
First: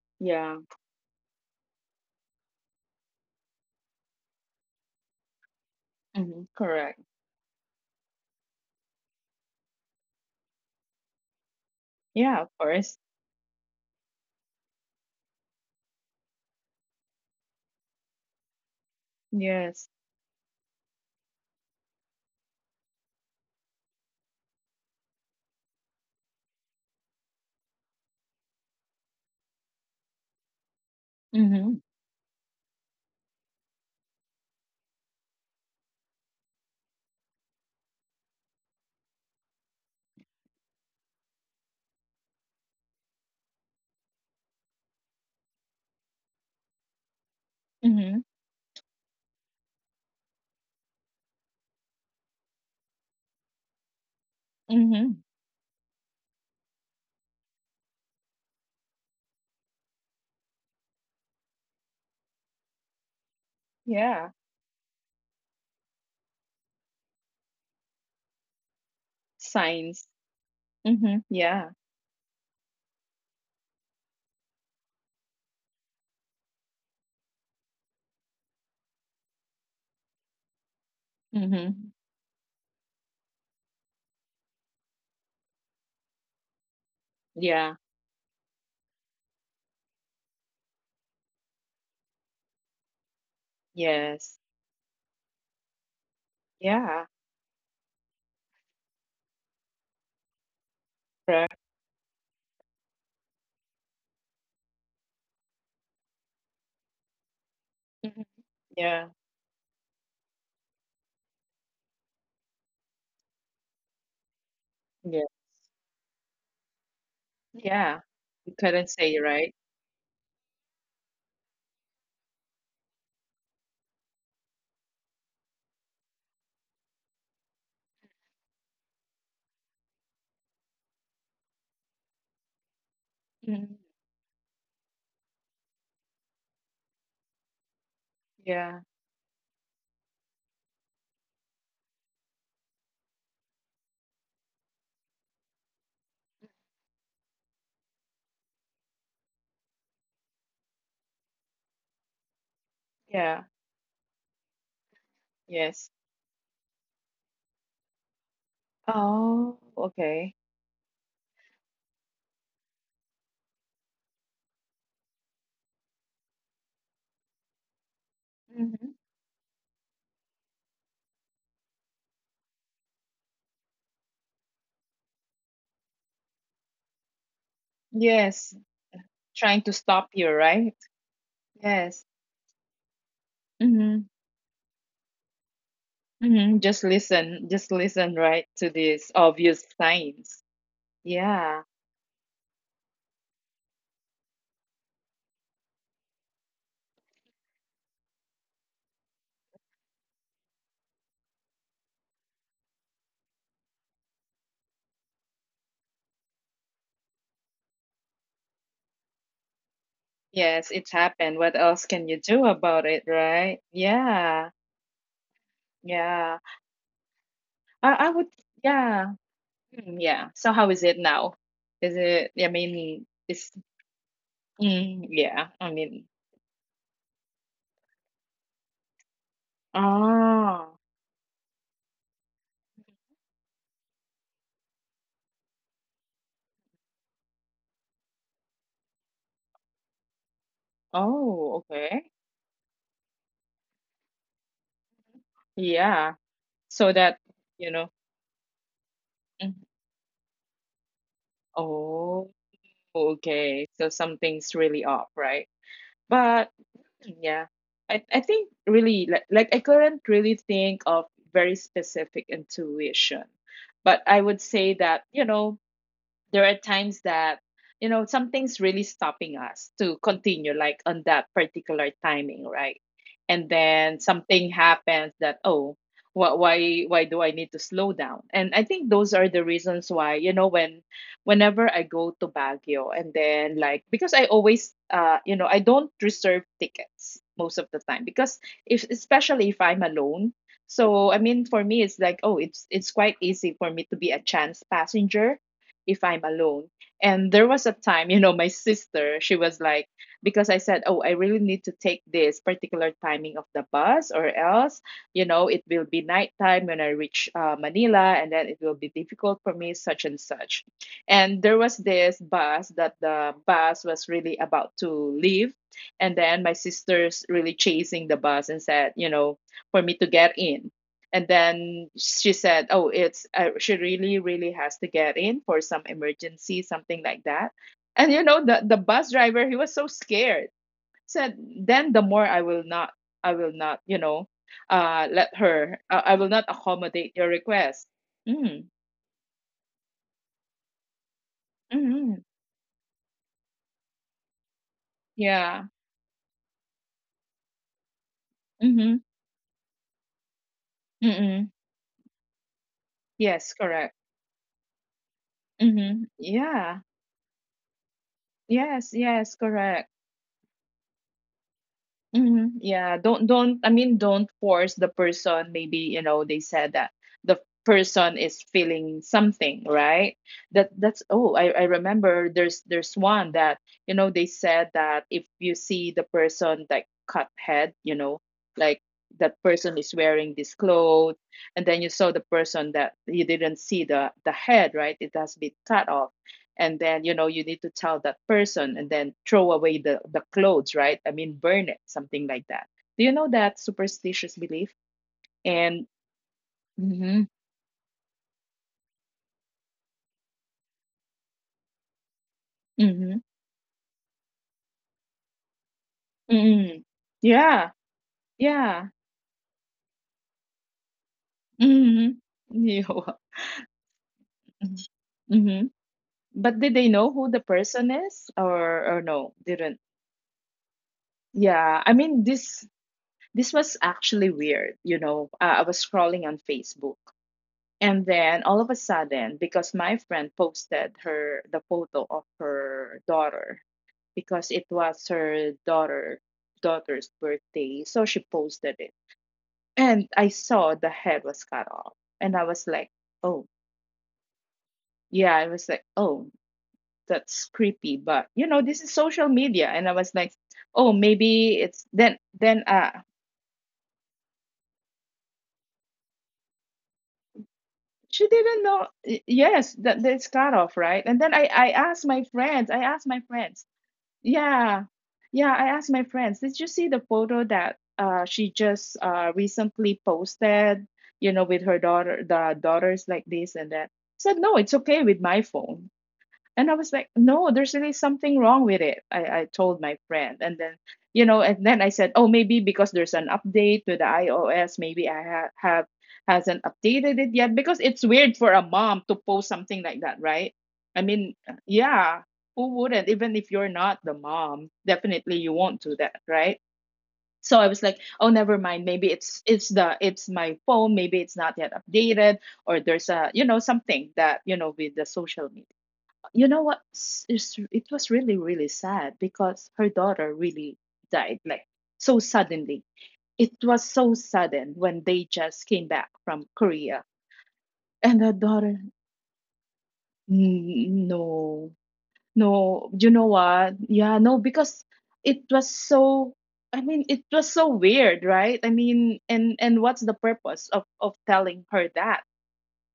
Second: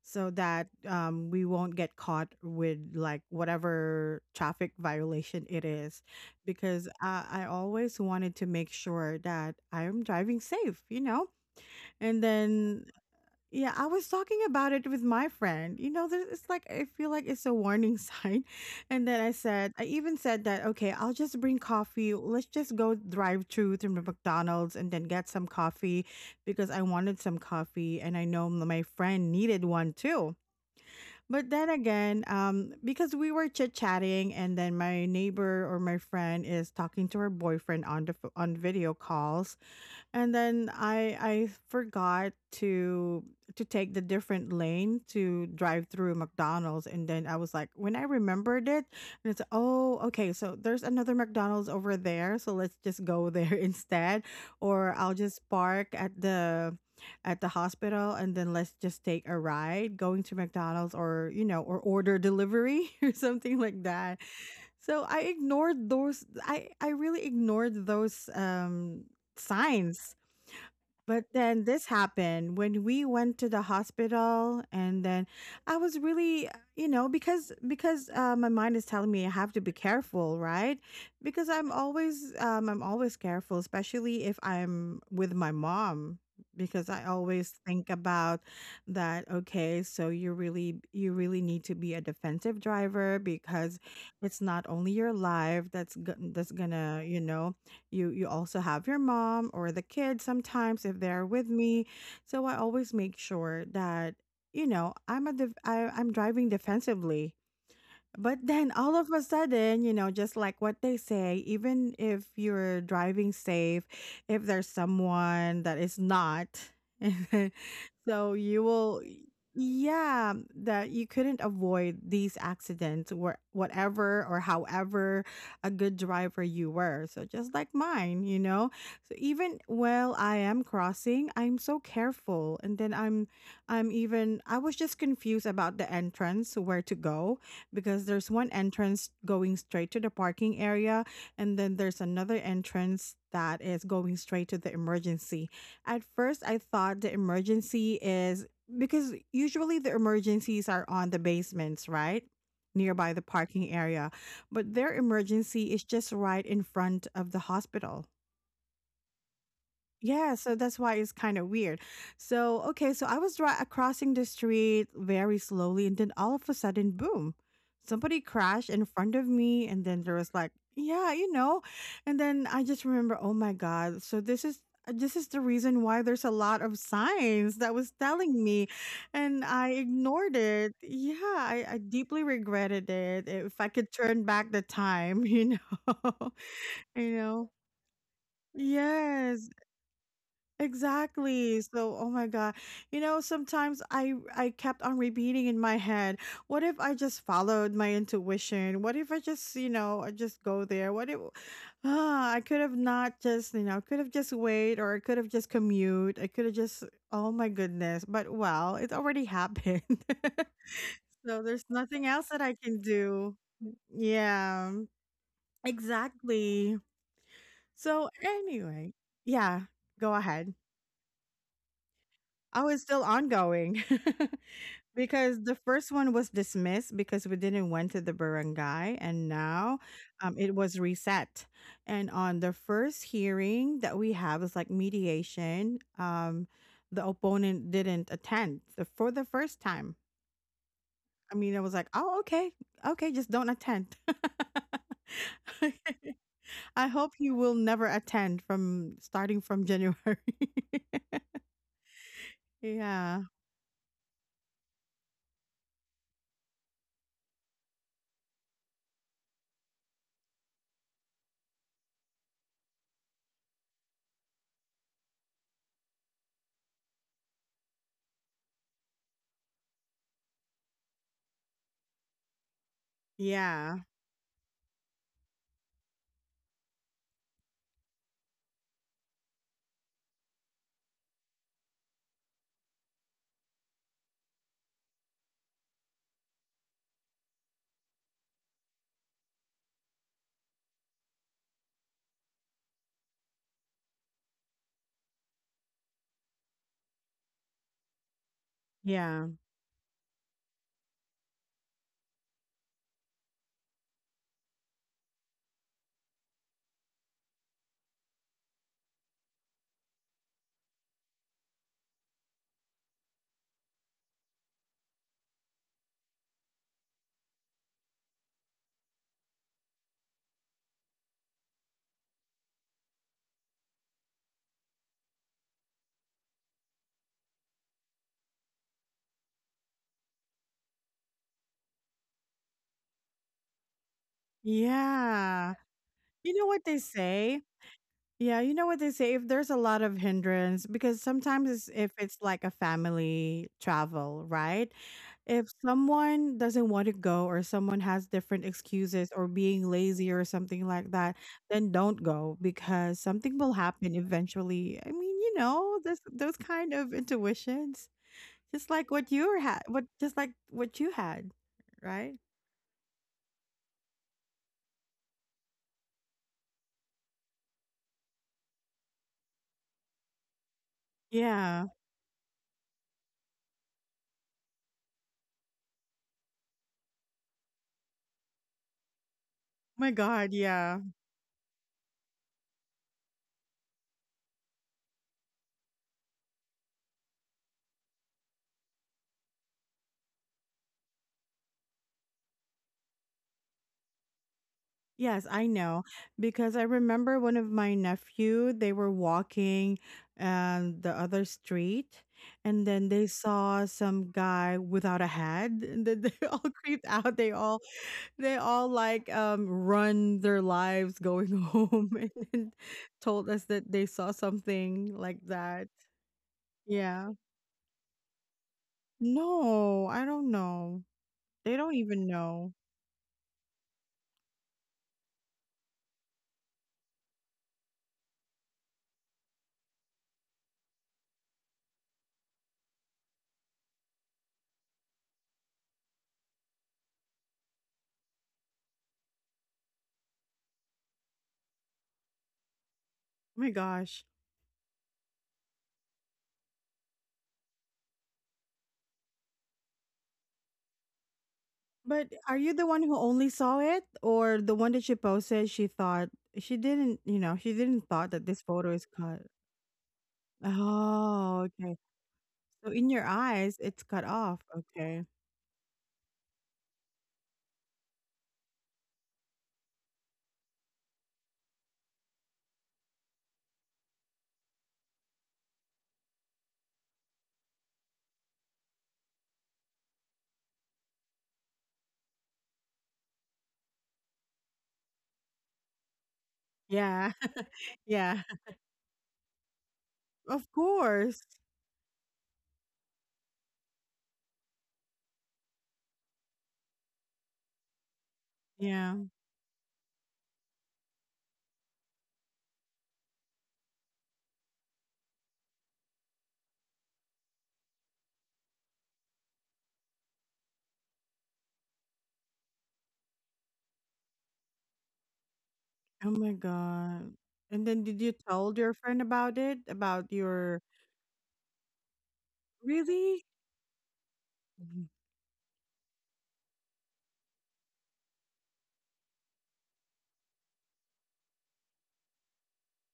so
Yeah.
that we won't get caught with like whatever traffic violation it is
Mhm.
because
Correct.
I always wanted to make sure that I'm driving safe, you know. And
Yeah, of
then
course.
yeah, I was talking about it with my friend, you know, it's like I feel like it's a warning sign. And then i said i
Yes.
even said that okay, I'll just bring coffee, let's just go drive through to McDonald's and then get some coffee because I wanted some coffee and I know my friend needed one too. But then
Mhm.
again, because we were chit chatting, and then my neighbor or my friend is talking to her boyfriend on the on video calls, and then I forgot to to take the different lane to drive through McDonald's, and then I was like, when I
Mhm.
remembered it, and it's oh okay, so there's another McDonald's over there, so let's just go there instead, or I'll
Mhm.
just park at the hospital and then let's just take a ride going to McDonald's or you know or order delivery or something like that.
Yeah.
So I ignored those, I really ignored those
Signs.
signs.
Mhm.
But then
Yeah.
this happened when we went to the hospital, and then I was really, you know, because my mind is telling me I have to be careful, right? Because
Mhm.
I'm always careful, especially if I'm with my mom, because I always
Yeah.
think about that. Okay, so you really need to be a defensive driver because
Yes.
it's not only your life that's that's gonna
Yeah.
you know, you also have your mom or the kids sometimes if they're with
Correct.
me. So I always make sure that, you know, I'm a I'm driving defensively.
Mhm.
But then all
Yeah.
of a sudden, you know, just like what they say, even if you're driving safe, if there's
Yeah. Yeah.
someone that is not,
Yeah.
so
You
you
couldn't
will,
say, it, right?
yeah, that you couldn't avoid these accidents, where whatever or however a good driver you were. So just like mine, you know, so even while I am crossing, I'm so careful, and then
Mhm.
I'm even I was just confused about the entrance where to go because there's one
Yeah.
entrance going straight to the parking area, and then there's another entrance that is going straight to the emergency. At first, I thought the emergency is because usually the emergencies are on the basements, right? Nearby the
Yeah.
parking area, but their emergency is
Yes.
just right in front of the hospital.
Oh, okay.
Yeah, so that's why it's kind of weird. So, okay, so I was crossing the street very slowly, and then all of a sudden, boom, somebody crashed in
Mhm.
front of me. And then there was like, yeah, you know. And then I just remember, oh my God. This is the reason why there's a lot of signs that was telling
Yes.
me, and
Trying
I
to stop you,
ignored it.
right?
Yeah, I
Yes.
deeply regretted it. If I could
Mm-hmm.
turn back the time, you know,
Mm-hmm. Just
you know,
listen. Just listen, right, to these
yes,
obvious signs. Yeah.
exactly. So, oh my God. You know, sometimes I kept on repeating in my head, what if I just followed my intuition? What if I just, you know, I just go there? What if I could have not just, you know, could have just wait or I could have just commute. I could have just, oh my goodness. But well, it already happened.
Yes, it happened.
So
What
there's
else can
nothing
you
else that
do
I can
about it,
do.
right? Yeah.
Yeah,
Yeah.
exactly.
I
So
would,
anyway,
yeah.
yeah,
Mm,
go
yeah. So
ahead.
how is it now? Is it, I
Oh, it's still
mean, it's,
ongoing.
mm,
Because
yeah,
the
I
first
mean,
one was dismissed because we didn't went to the barangay, and now it
oh,
was reset. And on the first hearing that we have is like mediation. The opponent didn't attend for the first time. I mean, I
oh,
was like,
okay.
oh, okay, okay, just don't attend.
Yeah.
I
So
hope
that,
you will
you
never
know,
attend from starting
mm,
from January.
oh,
Yeah,
okay. So something's really off, right? But mm, yeah, I think really like I couldn't really think of very specific intuition, but I would say that, you know, there are times that you know something's really stopping us to continue like on that particular timing right and
yeah,
then something happens that oh why do I need to slow down and I think those are the reasons why you know when whenever I go to Baguio and then like because I always you know I don't reserve tickets most of the time because if especially if I'm alone so I mean for me it's like oh it's quite easy for me to be a chance passenger if I'm alone. And there was a time, you know, my sister,
yeah.
she was like, because I said, oh, I really need to take this particular timing of the bus, or else, you know, it will be nighttime when I reach Manila, and then it will be difficult for me, such and such. And there was this bus that the bus was really about to leave. And then my sister's really chasing the bus and said, you know, for me to get in. And then she said, "Oh, it's she really, really has to get in for some emergency, something like that." And you know, the bus driver, he was so scared. Said, "Then the more I will not, you know, let
Yeah.
her. I will
You
not
know what they
accommodate your
say?
request."
Yeah, you know
Mm,
what they say? If there's a lot of hindrance, because sometimes it's, if
mm-hmm.
it's like a family travel, right? If
Yeah.
someone doesn't want to go or someone has different
Mm-hmm.
excuses or being lazy or something like that,
Mm-hmm.
then don't go because something will
Yes, correct.
happen eventually. I mean, you know, this
Mm-hmm.
those kind
Yeah.
of intuitions, just like
Yes.
what
Yes,
you had, what
correct.
just like what you had, right?
Mhm, yeah, don't I mean don't force the person maybe you know they said that the person is feeling something, right? That that's oh, I
Yeah.
remember there's one that you know they said that if you see the person like cut head, you know, like that person
My
is
God,
wearing this
yeah.
clothes and then you saw the person that you didn't see the head, right? It has been cut off and then you know you need to tell that person and then throw away the clothes right I mean burn it something like that do you know that superstitious belief
Yes, I know
and
because I remember
mm-hmm,
one of my nephew, they were walking the other street and then they
mm-hmm,
saw some guy without a head and then they all
mm-hmm.
creeped out.
Yeah.
They all
Yeah.
like run their lives going home, and then
Mm-hmm.
told us that they saw something like
Mm-hmm. Mm-hmm.
that.
But did they know
Yeah.
who the person is or no didn't
No, I don't know. They don't
yeah I
even
mean
know.
this this was actually weird you know I was scrolling on Facebook. And then all of a sudden, because my friend posted her the photo of her daughter, because it was her daughter's birthday, so she posted it. And I saw the head was cut off. And I was like,
Oh
oh,
my gosh.
yeah, I was like, oh, that's creepy. But you know, this is social media. And I was like, oh, maybe it's
But are you
then
the one who only saw it or the one that she posted she thought she didn't, you know, she didn't thought
she
that this
didn't
photo
know
is cut.
yes, that it's cut off, right? And then I,
Oh,
I
okay.
asked my friends,
So
I
in your
asked my
eyes
friends.
it's cut off.
Yeah.
Okay.
Yeah, I asked my friends, did you see the photo that she just recently posted, with her daughter, the daughters like this and that. Said no, it's okay with my phone. And I was like, no, there's really something wrong with it. I told my friend. And then, I said, oh, maybe because there's an update to the iOS, maybe I ha- have hasn't
Yeah.
updated it yet because it's
Yeah.
weird for a mom to post something like that,
Of
right? I
course.
mean, yeah, who wouldn't? Even if you're not the mom, definitely you won't do that, right? So I was like, oh, never mind.
Yeah.
Maybe it's my phone. Maybe it's not yet updated, or there's a something that with the social media. It was really really sad because her daughter really died like so suddenly. It was so sudden when they just came
Oh
back
my
from Korea,
god. And then did you
and her
told your
daughter.
friend about it? About your
"No, no, you
really?
know what, yeah, no, because
Mhm.
it was so I mean it was so weird, right? I mean, and what's the purpose of telling her that,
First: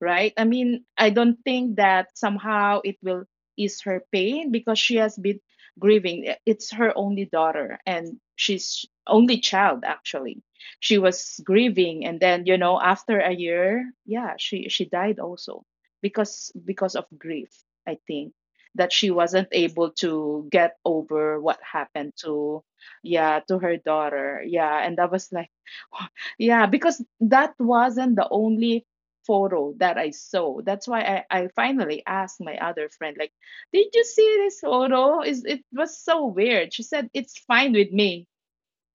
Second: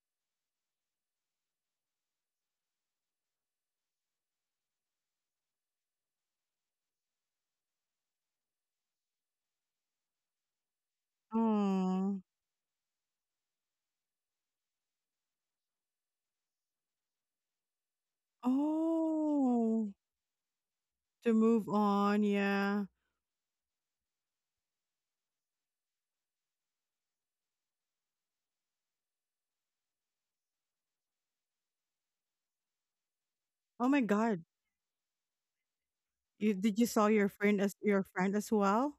right? I mean, I don't think that somehow it will ease her pain because she has been grieving. It's her only daughter and she's only child actually. She was grieving,
Oh.
and then, after a year, yeah, she died also because of grief, I think. That she wasn't
Oh.
able to get
To
over what
move
happened
on,
to,
yeah.
yeah, to her daughter. Yeah, and that was like yeah, because that wasn't the only photo that I saw. That's why I finally asked my other friend, like,
Oh
did
my
you see
god.
this photo? Is it was so
You
weird.
did
She
you saw
said, "It's fine with
your
me."
friend as well?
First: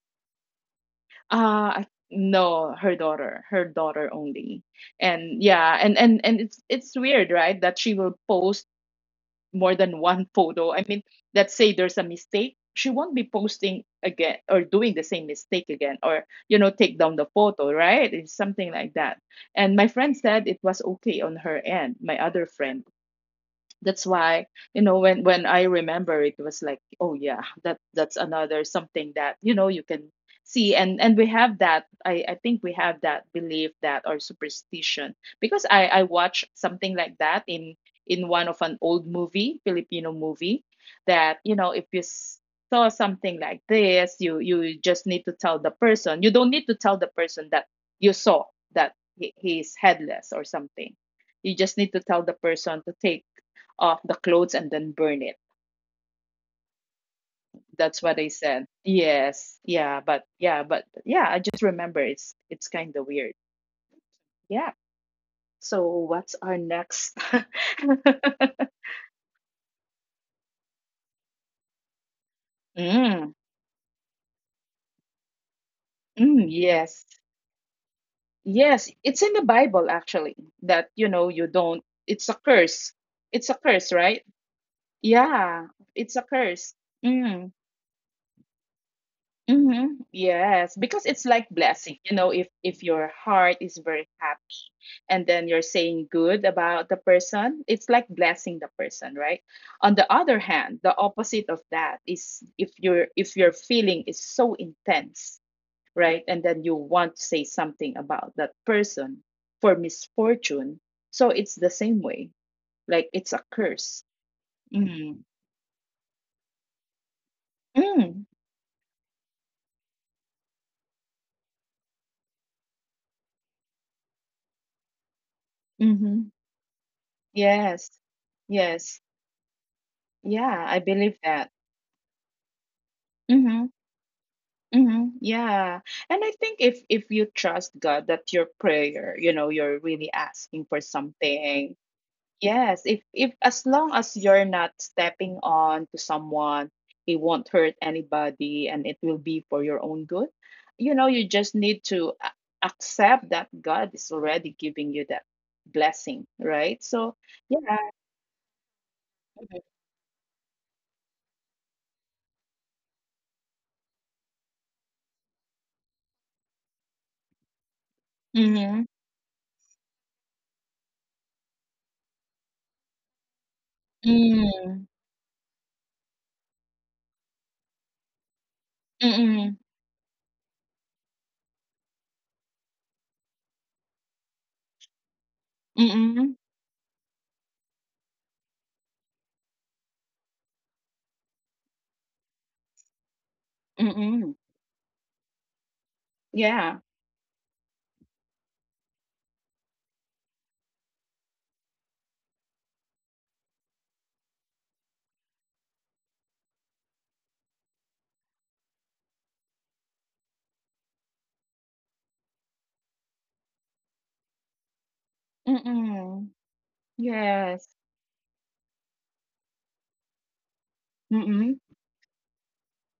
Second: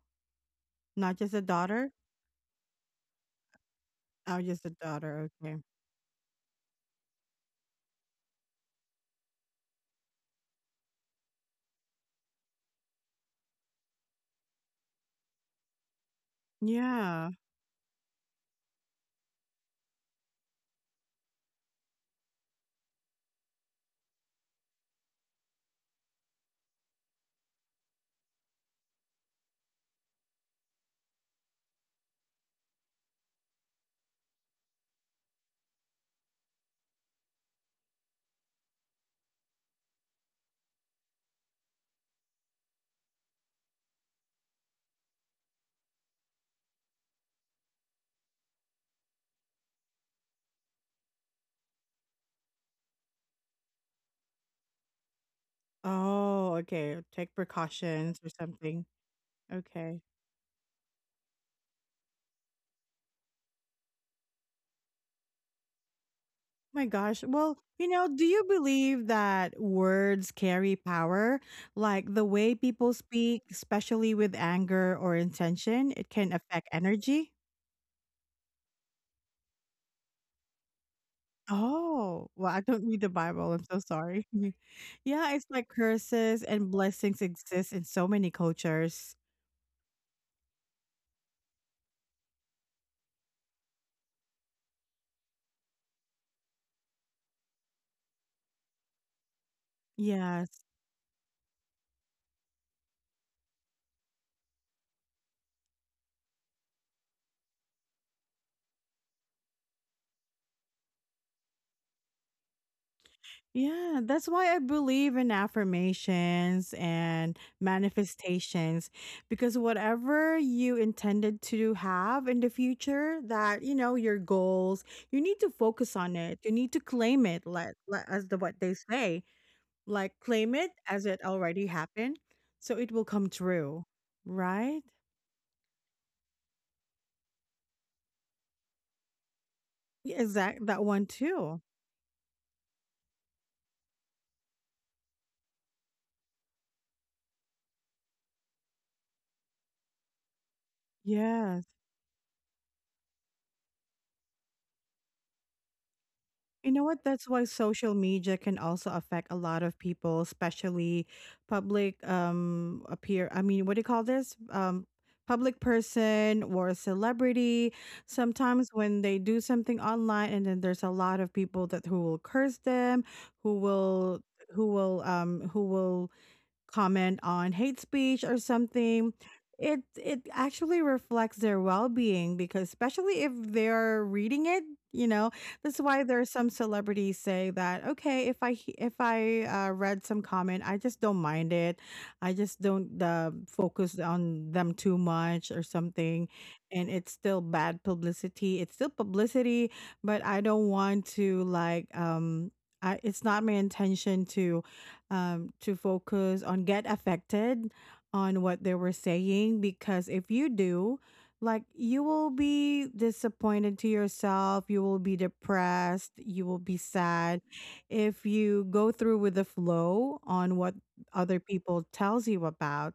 Not just a
Uh
daughter?
no, her daughter. Her daughter
Oh, just
only.
a daughter,
And,
okay.
yeah, and it's weird, right? That she will post more than one photo. I mean, let's say there's a mistake, she won't be posting again or doing the same mistake again, or, take down
Yeah.
the photo, right? It's something like that. And my friend said it was okay on her end, my other friend. That's why, when I remember, it was like, oh, yeah, that's another something that, you can see. And we have that, I think we have that belief that, or superstition, because I watched something like that in one of an old movie, Filipino movie. That, if you saw something like this, you just need to tell the person. You don't need to tell the person that you saw, that he is headless or something. You just need to tell the person to take off the clothes and then burn it.
Oh, okay, take
That's what I
precautions or
said.
something.
Yes. Yeah,
Okay.
but yeah, but yeah, I just remember it's kind of weird. Yeah. So what's our
My
next?
gosh, well, you know, do you
mm,
believe that words carry power? Like, the way people
mm,
speak, especially with anger or intention, it can affect
yes.
energy?
Yes, it's in the Bible actually, that you don't,
Oh,
it's a
well, I don't read
curse.
the Bible,
It's
I'm
a
so
curse,
sorry.
right?
Yeah, it's like
Yeah, it's a
curses and
curse.
blessings
Mm.
exist in so many cultures.
Mm-hmm. Yes, because it's like blessing. You know, if your heart is very happy and then you're saying good about the person, it's like blessing the person, right? On the
Yeah,
other hand, the opposite of that is, if your feeling is so intense, right? And then you want to say something about that person, for misfortune. So it's the same way. Like, it's a
yeah,
curse.
that's why I believe
Mm.
in affirmations and
Mm.
manifestations because whatever you intended to have in the future, that you know, your goals, you need to focus on
Mm-hmm.
it. You need to claim it, like,
Yes.
as the what they
Yes.
say, like claim
Yeah,
it
I
as
believe
it
that.
already happened, so it will come
Mm-hmm.
true, right?
Mm-hmm. Yeah. And I think if you trust God that your prayer, you're really
Exact
asking
that
for
one too.
something. Yes, if as long as you're not stepping on to someone, it won't hurt anybody and it will be for your own good. You know, you just
Yes.
need to accept that God is already giving you that blessing,
You know
right?
what?
So,
That's why
yeah.
social media can also affect a lot of people, especially public appear. I mean, what do you call this? Public person or celebrity. Sometimes
Mm-hmm.
when they do something online, and then there's a lot of people that who will curse them, who will
Mm-hmm.
who will comment on hate speech or something,
Mm-hmm.
it actually reflects their well-being because especially if they're reading it, you know, that's why there are
Mm-hmm.
some celebrities say that, okay, if I read some comment, I just don't mind it. I just don't focus
Mm-hmm.
on them too much or something,
Yeah.
and it's still bad publicity. It's still publicity, but I don't want to like it's not my intention to focus on get affected on what they were saying, because if you do like you will be disappointed to yourself, you will be depressed,
Mm-mm.
you will be sad
Yes.
if you go through with the flow on what other
Mm-mm.
people tells you about.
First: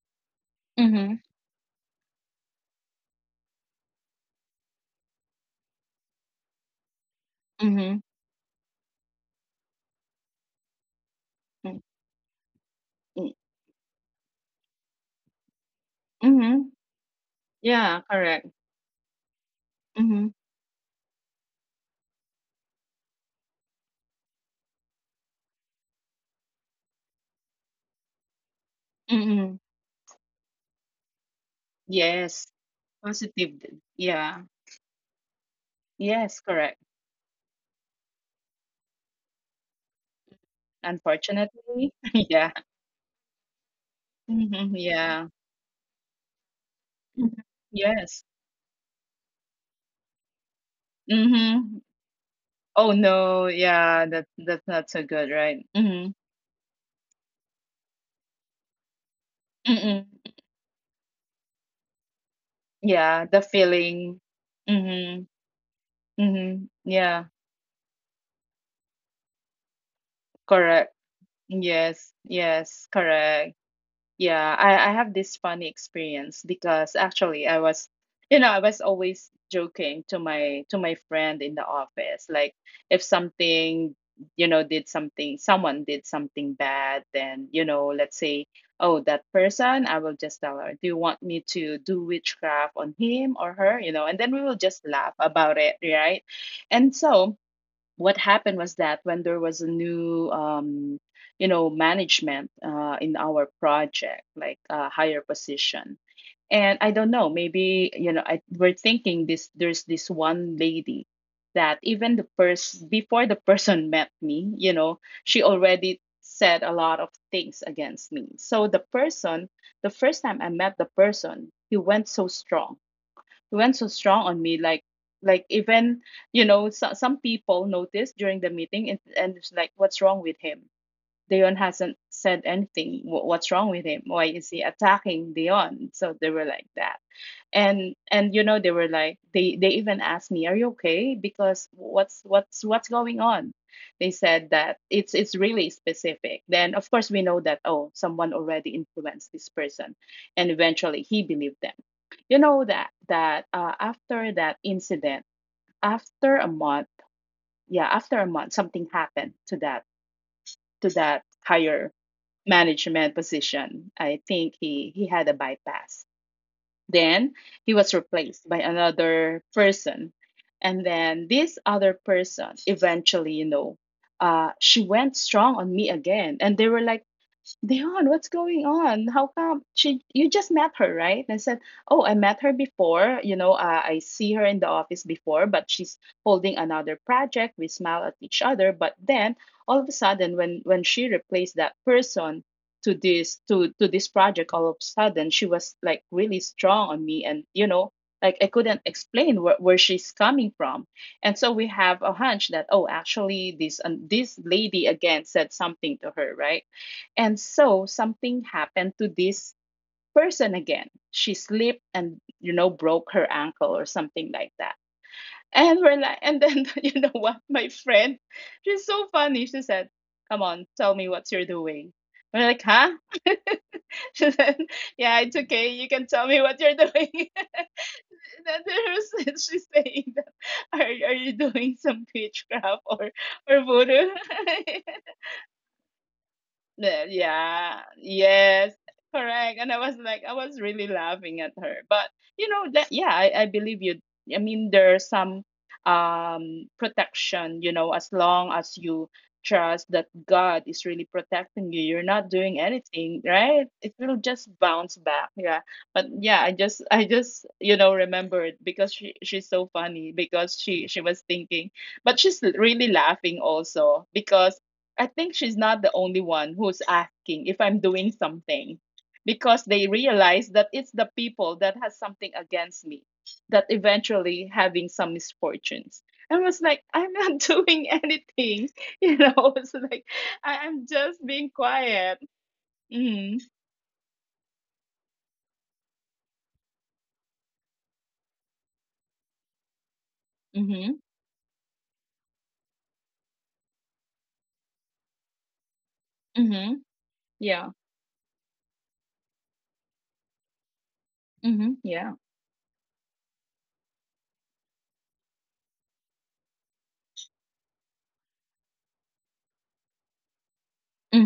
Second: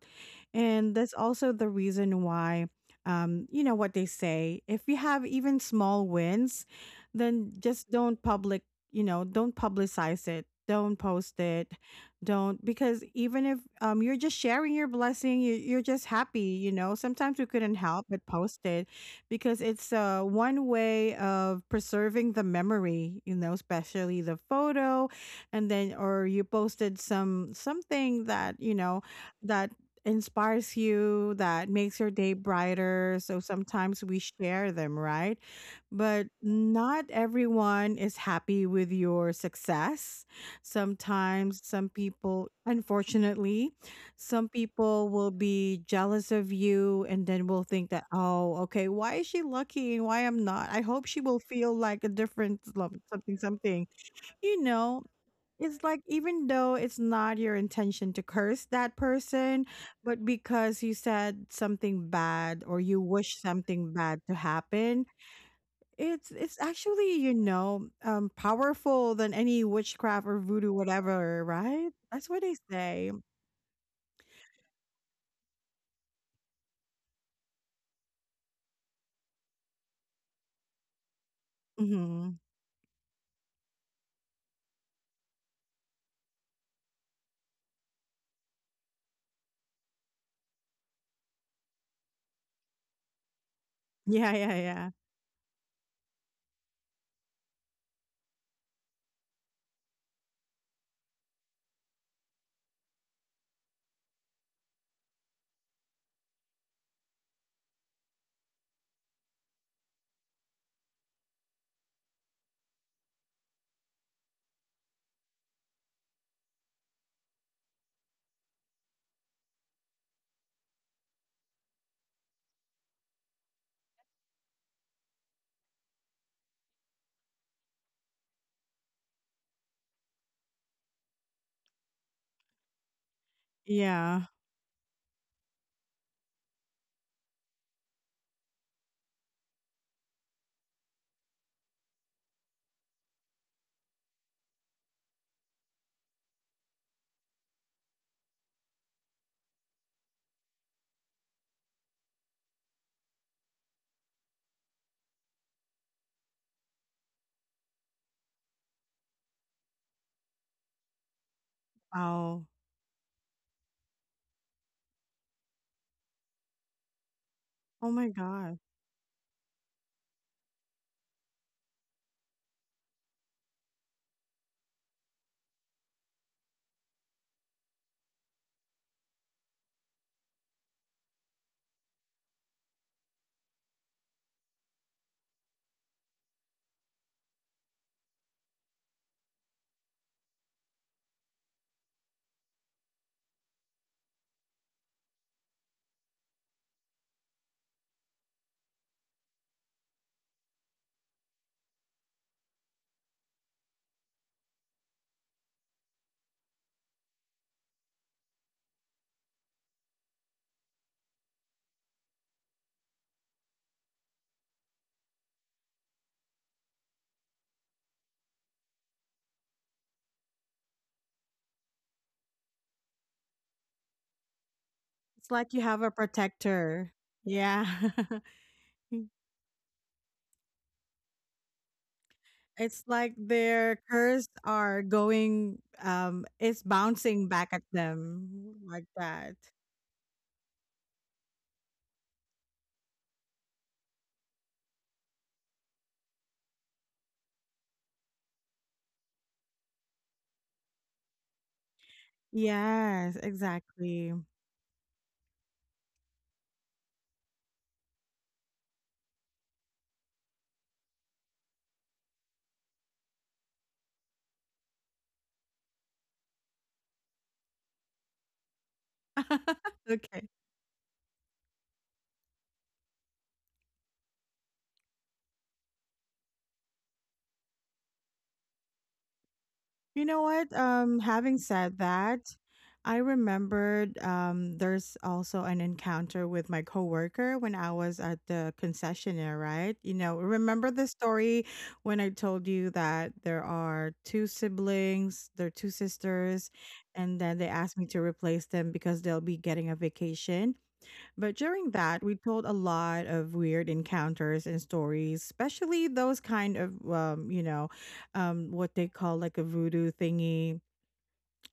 And that's
Mhm.
also the reason why, you know what they say, if you have even small wins then just
Mhm.
don't public you know, don't publicize it, don't post it,
Mm,
don't, because
mm,
even if you're just sharing your blessing, you're just happy, you
mhm.
know, sometimes we couldn't
Yeah,
help but
correct.
post it because it's
Mhm.
one way of preserving the memory, you know, especially the photo, and then or you posted some something that you know
Mm-mm.
that inspires you, that makes your day
Yes.
brighter, so
Positive. d-
sometimes we
Yeah.
share them, right? But
Yes, correct.
not everyone is happy with your success. Sometimes some
Unfortunately.
people,
Yeah.
unfortunately, some
Mhm.
people
Yeah.
will be jealous of you and
Mhm.
then will think that,
Yes.
oh, okay, why is she lucky and why I'm not? I hope she will feel
Mhm.
like a different
Oh,
something,
no.
something.
Yeah, that
You
that's not so
know,
good, right?
it's like
Mhm.
even though it's not your intention to curse that person,
Mm-mm.
but because you said something bad or you
Yeah,
wish
the
something
feeling.
bad to happen,
Mhm.
it's
Mhm.
actually,
Yeah,
you know, powerful than any witchcraft or voodoo,
correct.
whatever, right?
Yes.
That's what they
Yes,
say.
correct. Yeah, I have this funny experience because actually I was always joking to my friend in the office.
Hmm.
Like, if something, did something, someone did something bad, then, let's say, oh, that person, I will just tell her, do you want me to do witchcraft on him or her? You know, and
Yeah,
then we
yeah,
will
yeah,
just laugh about it, right? And so what happened was that when there was a new management in our project, like a higher position. And I don't know, maybe we're thinking this, there's this one lady that even the person before the person met me, she already said a lot of things against me. So the person, the first time I met the person, he went so strong. It went so strong on me, like, even, so, some people noticed during the meeting, and it's like, what's wrong with him? Dion hasn't said anything. What's wrong with him?
yeah.
Why is he attacking Dion? So they were like that. And they were like, they even asked me, are you okay, because what's, what's going on? They said that it's really specific. Then of course we know that, oh, someone already influenced this person, and eventually he believed them. That that after that incident, after a month, yeah, after a month, something happened to that, higher
Wow.
management position. I think he had a bypass. Then he
Oh
was
my
replaced
God.
by another person. And then this other person eventually, she went strong on me again. And they were like, Dion, what's going on? How come she you just met her, right? And I said, oh, I met her before. I see her in the office before, but she's holding another project. We smile at each other, but then all of a sudden, when she replaced that person to this project, all of a sudden she was like really strong on me, and, like, I couldn't explain where she's coming from. And so we have a hunch that, oh, actually this and this lady again said something to her, right? And so something happened to this person again. She slipped and, broke her ankle or something like that. And we're like, and then you know what, my friend, she's so funny. She said, "Come on, tell me what you're doing." We're like, "Huh?" She said, "Yeah,
It's
it's
like you
okay.
have
You
a
can tell me what you're
protector.
doing." And
Yeah.
then there's, she's saying, that, "Are you doing some witchcraft
It's
or
like
or
their
voodoo?"
curse are going. It's
Yeah,
bouncing back at
yeah,
them
yes,
like that.
correct. And I was like, I was really laughing at her. But you know that, yeah, I believe you. I mean, there's some protection, as long as you trust that God is really protecting you, you're not doing
Yes,
anything, right? It
exactly.
will just bounce back. Yeah. But yeah, I just remembered, because she's so funny, because she was thinking, but she's really laughing also, because I think she's not the only one who's asking if I'm doing something, because they
Okay.
realize that it's the people that has something against me that eventually having some misfortunes. I was like, I'm not doing anything. It's
You
like
know what?
I'm just
Having
being
said
quiet.
that, I
Mm-hmm.
remembered there's also an encounter with my coworker when I was at the concessionaire, right? You know, remember the
Mm-hmm.
story when I told you that there are two siblings, there are two sisters,
Mm-hmm.
and then they
Yeah.
asked me to replace them because they'll be getting a vacation. But during
Mm-hmm.
that, we
Yeah.
told a lot of weird encounters and stories, especially those kind of, what they call like a voodoo thingy.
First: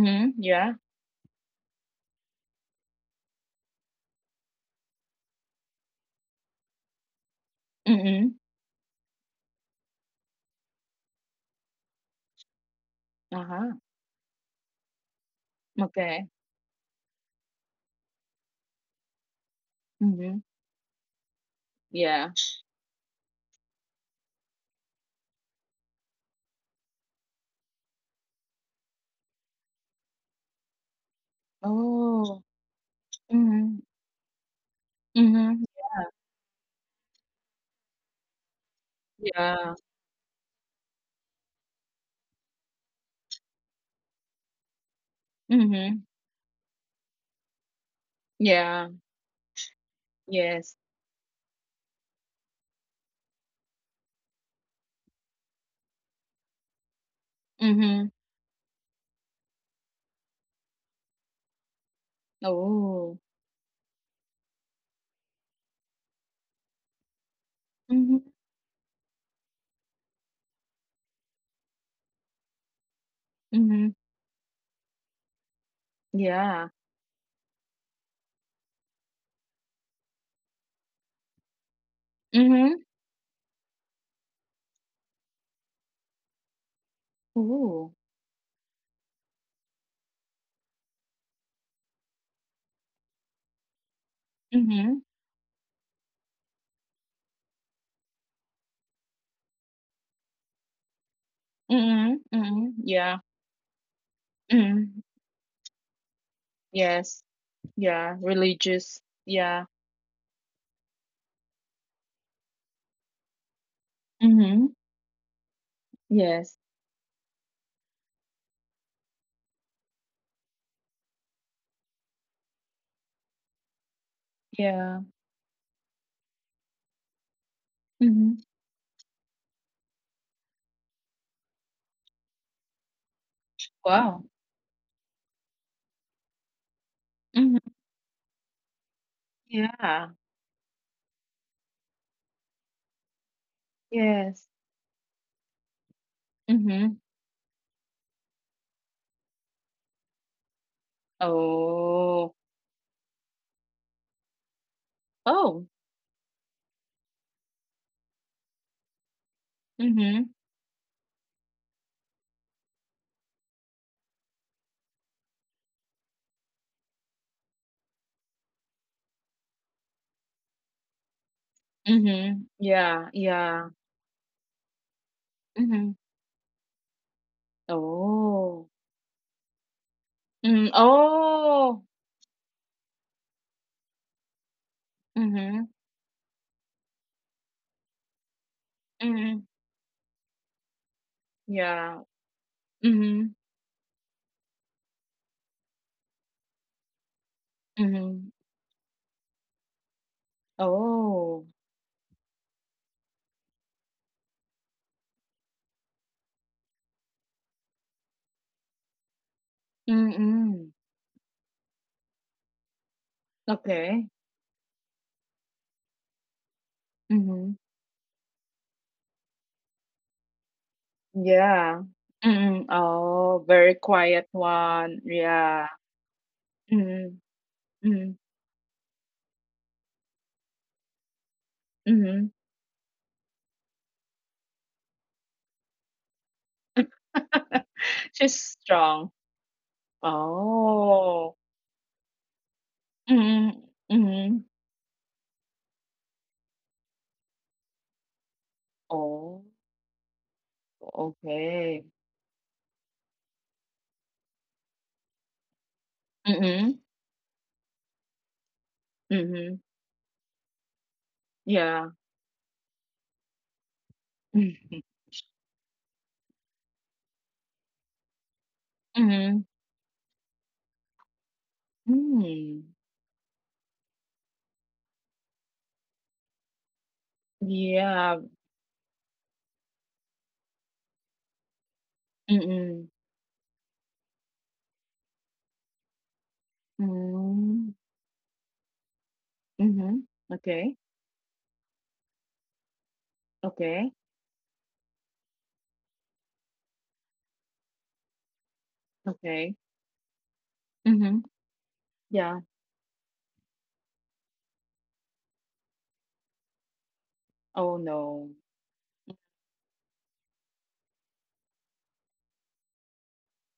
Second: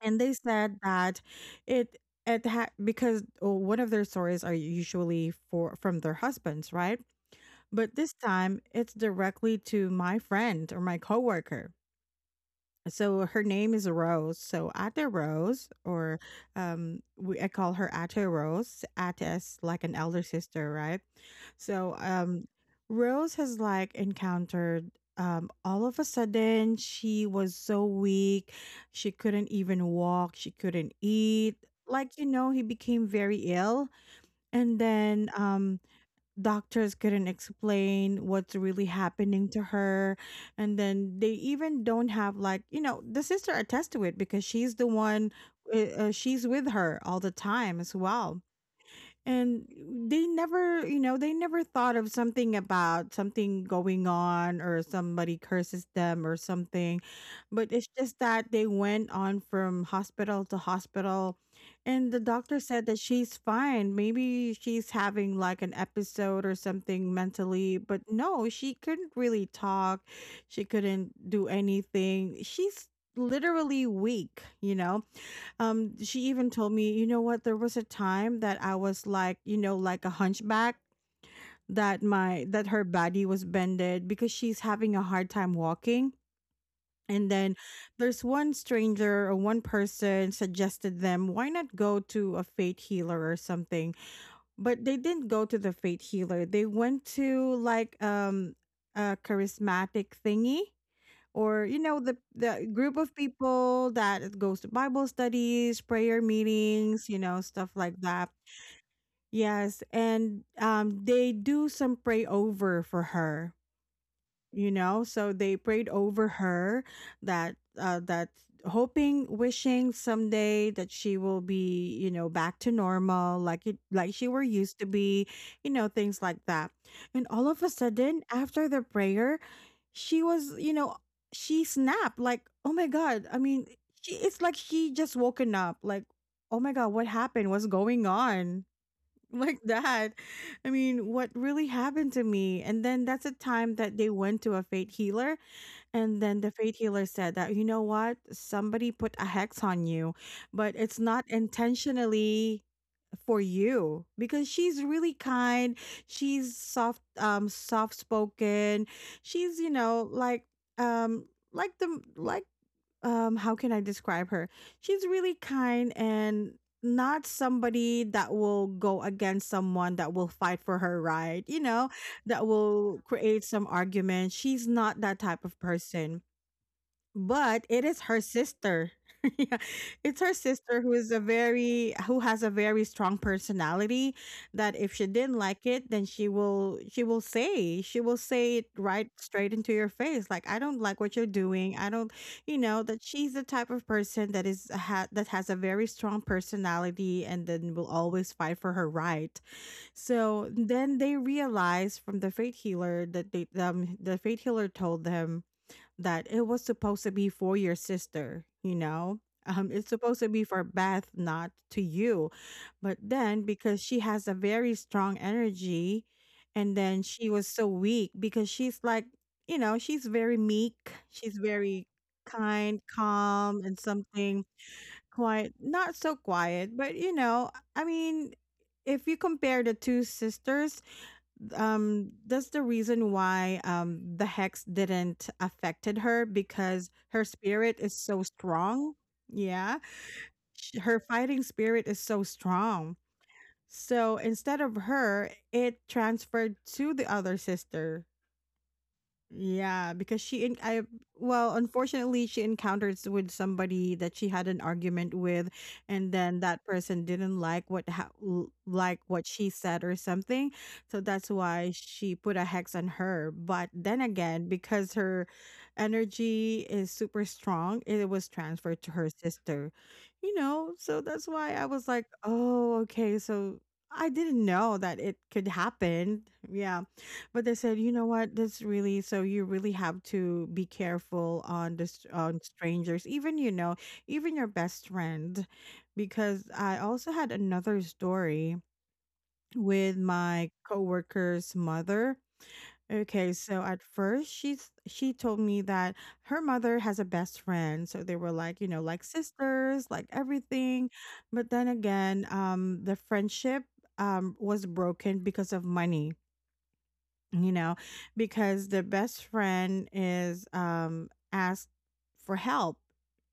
And they
Yeah.
said that it because oh, one of their stories are usually for from their husbands, right? But
Mm-hmm.
this time, it's directly to my friend or my coworker. So her
Uh-huh.
name is Rose. So Ate Rose,
Okay.
or I call her Ate Rose. Ate is like an
Mm-hmm.
elder sister, right? So
Yeah.
um, Rose has like encountered. All of a sudden, she was so weak. She couldn't even walk. She couldn't eat. Like you
Oh.
know, he became very
Mm-hmm.
ill, and then
Mm-hmm.
doctors couldn't explain what's really happening
Yeah.
to her, and then they even don't have like you know the sister attests to it because she's the one
Mm-hmm.
she's with her all the time as well,
Yeah.
and they
Yes.
never you know they never thought of something about something going on or somebody curses them or something, but it's
Mhm.
just that they went on from hospital to hospital, and the doctor said
Oh.
that she's fine, maybe she's having like an episode or something mentally, but
Mhm.
no, she couldn't really talk, she couldn't do anything, she's
Mhm.
literally weak you know. She even
Yeah.
told me, you know what, there was a time that I was like, you know, like a hunchback, that my that
Mhm.
her body was bended because she's having a hard time walking. And then
Ooh.
there's one stranger or one person suggested them, why not go to a faith healer or something? But
Mhm.
they didn't go to the faith healer. They went to like a charismatic thingy, or you know
Mhm.
the
Mhm.
the group
Yeah.
of people that goes to
Mhm.
bible studies, prayer
Yes.
meetings, you know, stuff
Yeah.
like that.
Religious. Yeah.
Yes, and they do some pray over for her,
Mhm.
you know, so they prayed over
Yes.
her, that uh that hoping, wishing someday that she will be you know back to normal like it like she were used
Yeah.
to be, you know, things like that. And all of a
Mhm.
sudden after the prayer she was, you know, she snapped like, oh my god, I mean,
Wow.
it's like she just woken up like, oh my god, what
Mhm.
happened, what's going on, like
Yeah.
that. I mean, what really happened to me? And then that's a time that they
Yes.
went to a fate healer, and then the fate
Mhm.
healer said that, you know what, somebody put a hex on you, but it's not
Oh.
intentionally for you because she's really
Oh.
kind. She's soft, soft spoken. She's you
Mhm.
know um like the like how can I describe her? She's really kind, and not somebody that will go against someone, that will fight for her right, you know,
Mhm.
that
Yeah.
will
Yeah.
create some argument. She's not that type of
Mhm.
person, but it is her
Oh.
sister. Yeah, it's her
Mm.
sister who is a
Oh.
very who has a very strong personality, that if she didn't
Mhm.
like it, then she will say it right
Mhm.
straight into your face like, I don't like what you're
Yeah.
doing. I don't, you know, that
Mhm,
she's the type of person that is that has a very strong personality and then will
mhm.
always fight for her right. So then they
Oh,
realize from the fate healer that the fate healer told them that it was supposed to be for your sister, you know? It's supposed to be
mm.
for Beth, not to you. But then, because
Okay.
she has a very strong energy, and then she
Mhm.
was so weak because she's like, you know, she's very meek, she's
Yeah.
very
Mm.
kind,
Oh, very
calm, and
quiet
something
one. Yeah.
quiet. Not so quiet,
Mhm,
but you know, I
mhm,
mean, if you compare the two sisters,
mhm.
that's the reason why the hex didn't affected her because her spirit is
She's
so
strong.
strong. Yeah. Her
Oh.
fighting spirit is so strong,
Mhm,
so
mhm.
instead of her it transferred to the other sister.
Oh,
Yeah, because she in I well,
okay.
unfortunately, she encounters with somebody that she had an argument with, and then
Mhm,
that person didn't like what
mhm.
she said or something, so that's
Yeah.
why she put a hex on her. But then again, because her energy is super strong, it was transferred to her
Mhm,
sister, you know. So that's why I was like,
mm.
oh, okay, so I didn't know that it could happen. Yeah. But they said, you
Yeah.
know what? This really so. You really have to be careful on this on
Mhm,
strangers, even you know, even your best friend, because I also had
mm.
another story
Mhm.
with
Okay.
my coworker's mother. Okay, so
Okay.
at first she told me that her mother has a best friend, so they were like you know like
Okay.
sisters, like everything.
Mhm.
But then
Yeah.
again, the friendship was broken because of money, you
Oh,
know,
no.
because the best friend is asked for help,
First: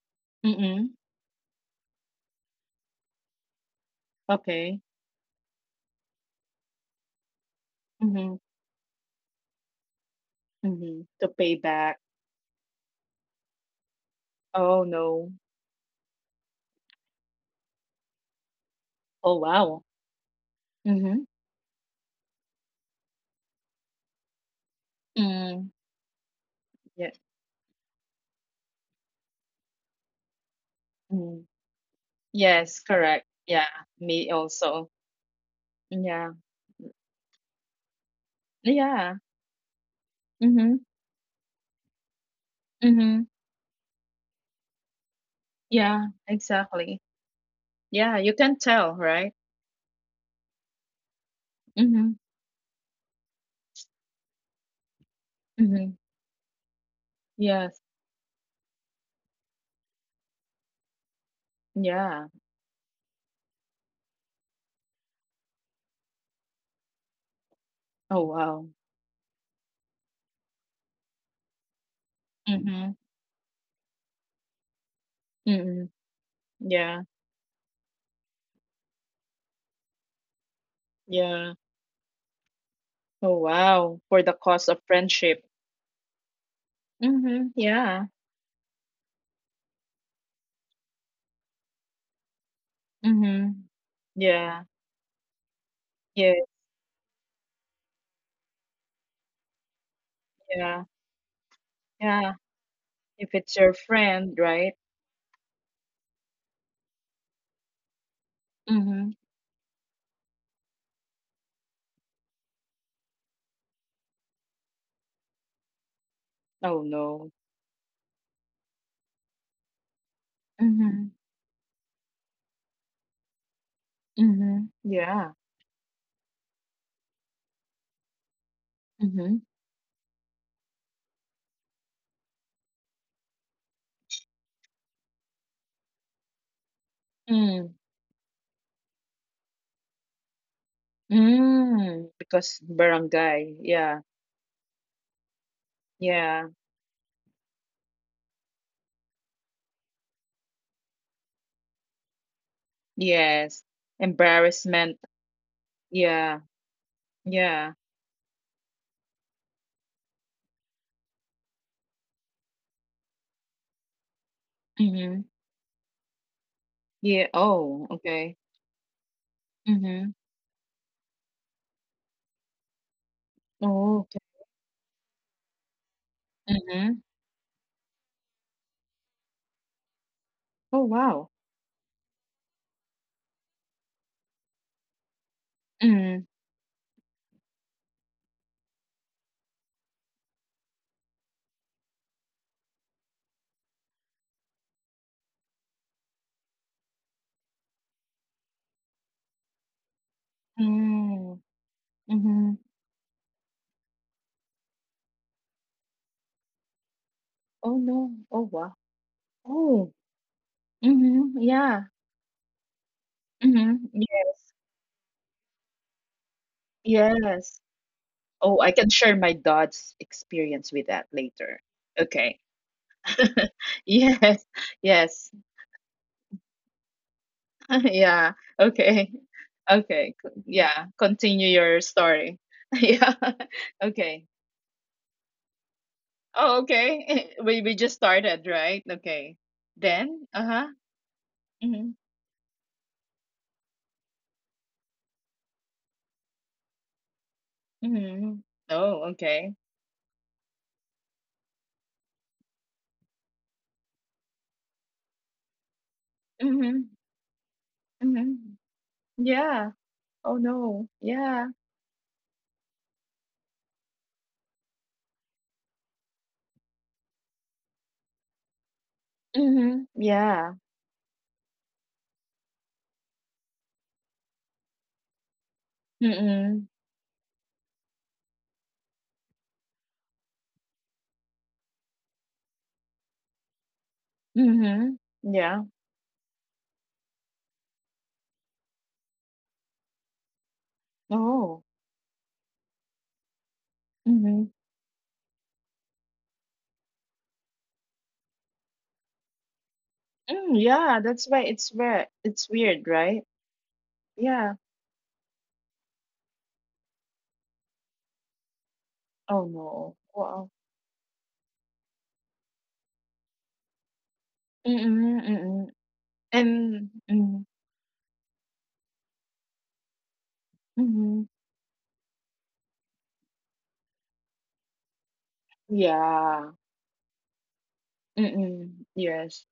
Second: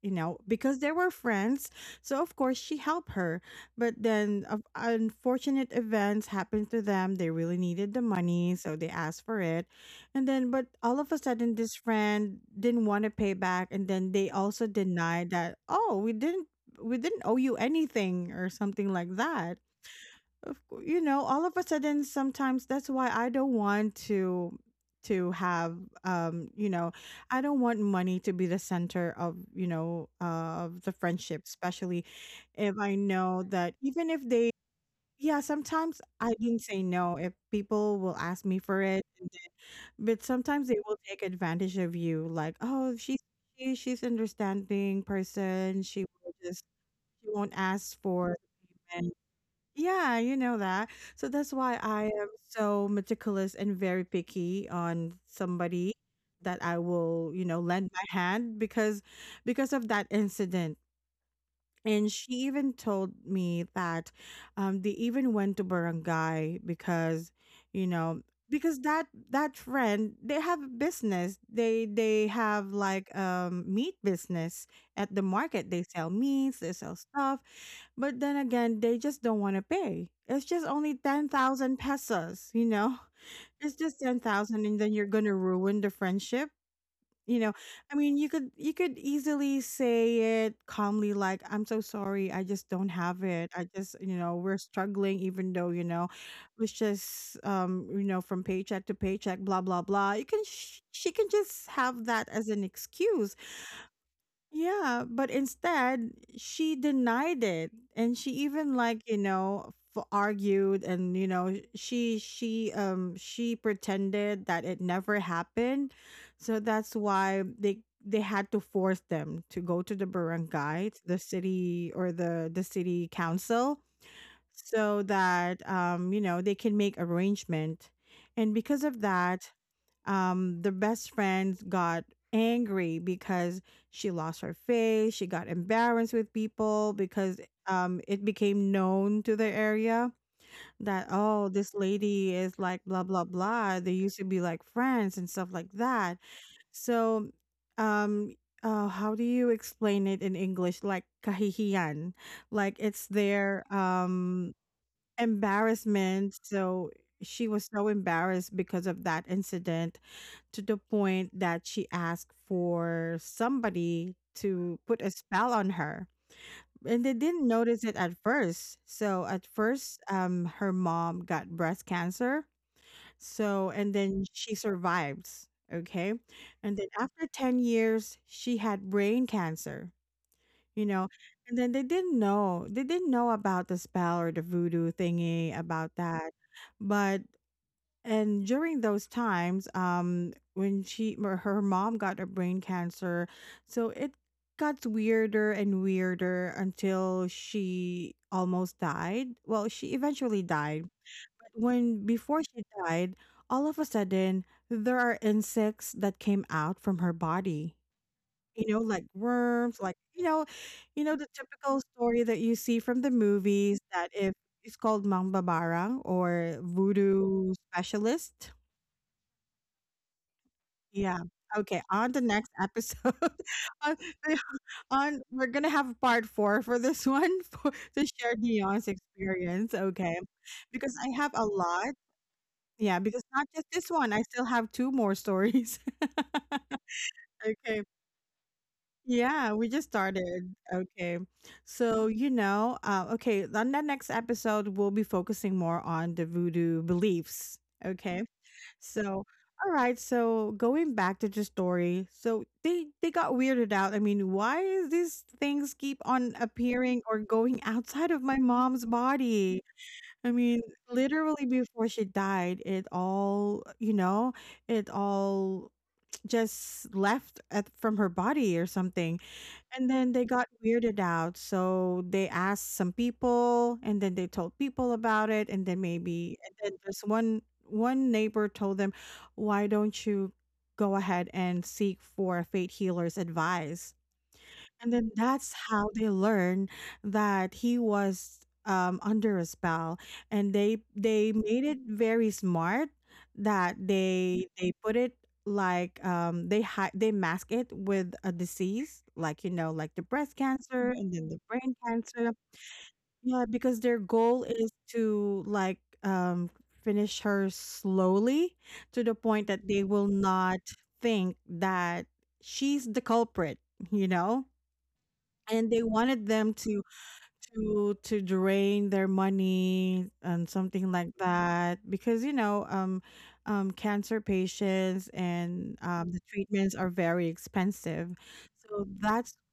you know, because they
Mm.
were friends. So of course she helped her, but then of
Okay.
unfortunate events happened to them. They really needed the
Mhm.
money, so they asked for it. And then but all
Mhm.
of a
To
sudden
pay
this
back.
friend didn't want to pay back, and then they also
Oh,
denied
no.
that, "Oh, we didn't owe you anything" or something like
Oh,
that.
wow.
You know,
Mhm.
all of a sudden, sometimes that's why I don't want to
Mm.
have you know,
Yeah.
I don't want money to be the center of you know of the friendship,
Mm.
especially if
Yes,
I
correct.
know
Yeah,
that even if
me
they,
also.
yeah, sometimes
Yeah.
I can say no if people will ask me for it,
Yeah.
but sometimes
Mhm.
they will take advantage of you like, oh
Mhm.
she, she's understanding person, she
Yeah,
will just,
exactly.
she won't ask
Yeah, you
for
can tell,
payment,
right?
yeah, you know that. So that's why I
Mhm.
am so meticulous and very picky on
Mhm.
somebody that I will, you know,
Yes.
lend my hand, because of that incident. And
Yeah.
she even told me that they even went to barangay because, you know,
Oh, wow.
because that friend they have a business. They have
Mhm.
like meat business at the market. They
Mm-mm.
sell meats, they sell
Yeah.
stuff. But then again, they just don't want to pay. It's just only ten
Yeah.
thousand pesos, you know.
Oh,
It's just
wow.
ten
For the
thousand,
cost
and
of
then you're gonna
friendship.
ruin the friendship, you know,
Mhm,
I
yeah.
mean, you could easily say it calmly like, "I'm so sorry. I just don't have it. I
Mhm.
just, you know, we're
Yeah.
struggling even though, you know,
Yeah,
it's just you know, from paycheck to paycheck, blah blah blah." You can
yeah,
she can just have that
yeah.
as an
If
excuse,
it's your friend, right?
yeah, but instead she denied it, and she even like,
Mhm.
you know, argued, and you know, she pretended that it never happened. So
Oh,
that's
no.
why they had to force them to go to the barangay, to
Mhm.
the city or the city council,
Mhm.
so
Yeah.
that you know, they can make arrangement. And because of
Mhm.
that, the best friend got angry because she lost her face, she got embarrassed with people because
Mm.
it became known to the area that, oh, this
Mm.
lady
Because
is like blah blah
barangay.
blah, they
Yeah.
used to be like friends and stuff like that.
Yeah.
So um how do you explain it in english, like kahihiyan, like it's
Yes.
their
Embarrassment.
embarrassment.
Yeah.
So she was
Yeah.
so embarrassed because of that incident, to the point that she asked for somebody to put a
Mhm.
spell on her. And they
Yeah.
didn't
Oh,
notice it at
okay.
first. So at first,
Mhm.
her mom got breast cancer. So and
Oh, okay.
then she survives. Okay. And then
Mhm.
after 10 years, she had brain cancer,
Oh,
you know.
wow.
And then they didn't know. They didn't know about the spell or the voodoo thingy about
Mhm.
that. But and during those times, when she or her mom got a brain cancer, so it got weirder and weirder until she almost died. Well, she eventually died,
Mm.
but when before
Mhm.
she died, all of a sudden there are insects that came out from her
Oh,
body.
no. Oh, wow.
You know, like worms,
Oh,
like you know the
Mhm, yeah.
typical story that you see from the movies
Mhm,
that if
yes.
it's called Mang Babarang or voodoo
Yes.
specialist.
Oh, I can share my dad's experience with that
Yeah.
later.
Okay. On the
Okay.
next episode, on,
Yes.
on
Yes.
we're gonna have part four for this one for to share
Yeah.
Dion's
Okay.
experience. Okay,
Okay. Yeah.
because I have a
Continue your
lot.
story.
Yeah,
Yeah.
because not just this one, I
Okay.
still have two more stories.
Oh, okay. We
Okay.
just started, right? Okay.
Yeah, we just
Then,
started.
uh-huh.
Okay.
Mhm.
So, you know, okay, on the next episode, we'll be focusing more on the voodoo beliefs. Okay.
Mhm. Oh,
So,
okay.
all right. So going back to the story, so they got weirded out. I mean, why is these things keep on
Mhm.
appearing or going outside of my
Mhm.
mom's body?
Yeah.
I
Oh
mean,
no.
literally
Yeah.
before she died, it all it all just left at, from her body or something. And
Mhm.
then they got
Yeah.
weirded out. So they asked some people and then they told people about it and then maybe and
Mm.
then this one neighbor told them, "Why don't you go ahead and seek for a fate healer's advice?" And
Mhm.
then that's
Yeah.
how they learned that he was under a spell, and they
Oh.
made it very smart that they
Mhm.
they put it like they they mask it with a disease like you know like the breast
Mm,
cancer
yeah,
and
that's
then the
why it's
brain
weird.
cancer.
It's weird, right?
Yeah, because their goal
Yeah.
is to like um finish her slowly to the point
Oh
that they
no.
will
Wow.
not think that she's the culprit, you know.
Mm-mm, mm-mm.
And they wanted them to
And mm,
to drain their money and something like
mm-hmm.
that because you know cancer patients and the
Yeah.
treatments are very expensive.
Mm-mm.
So that's,
Yes.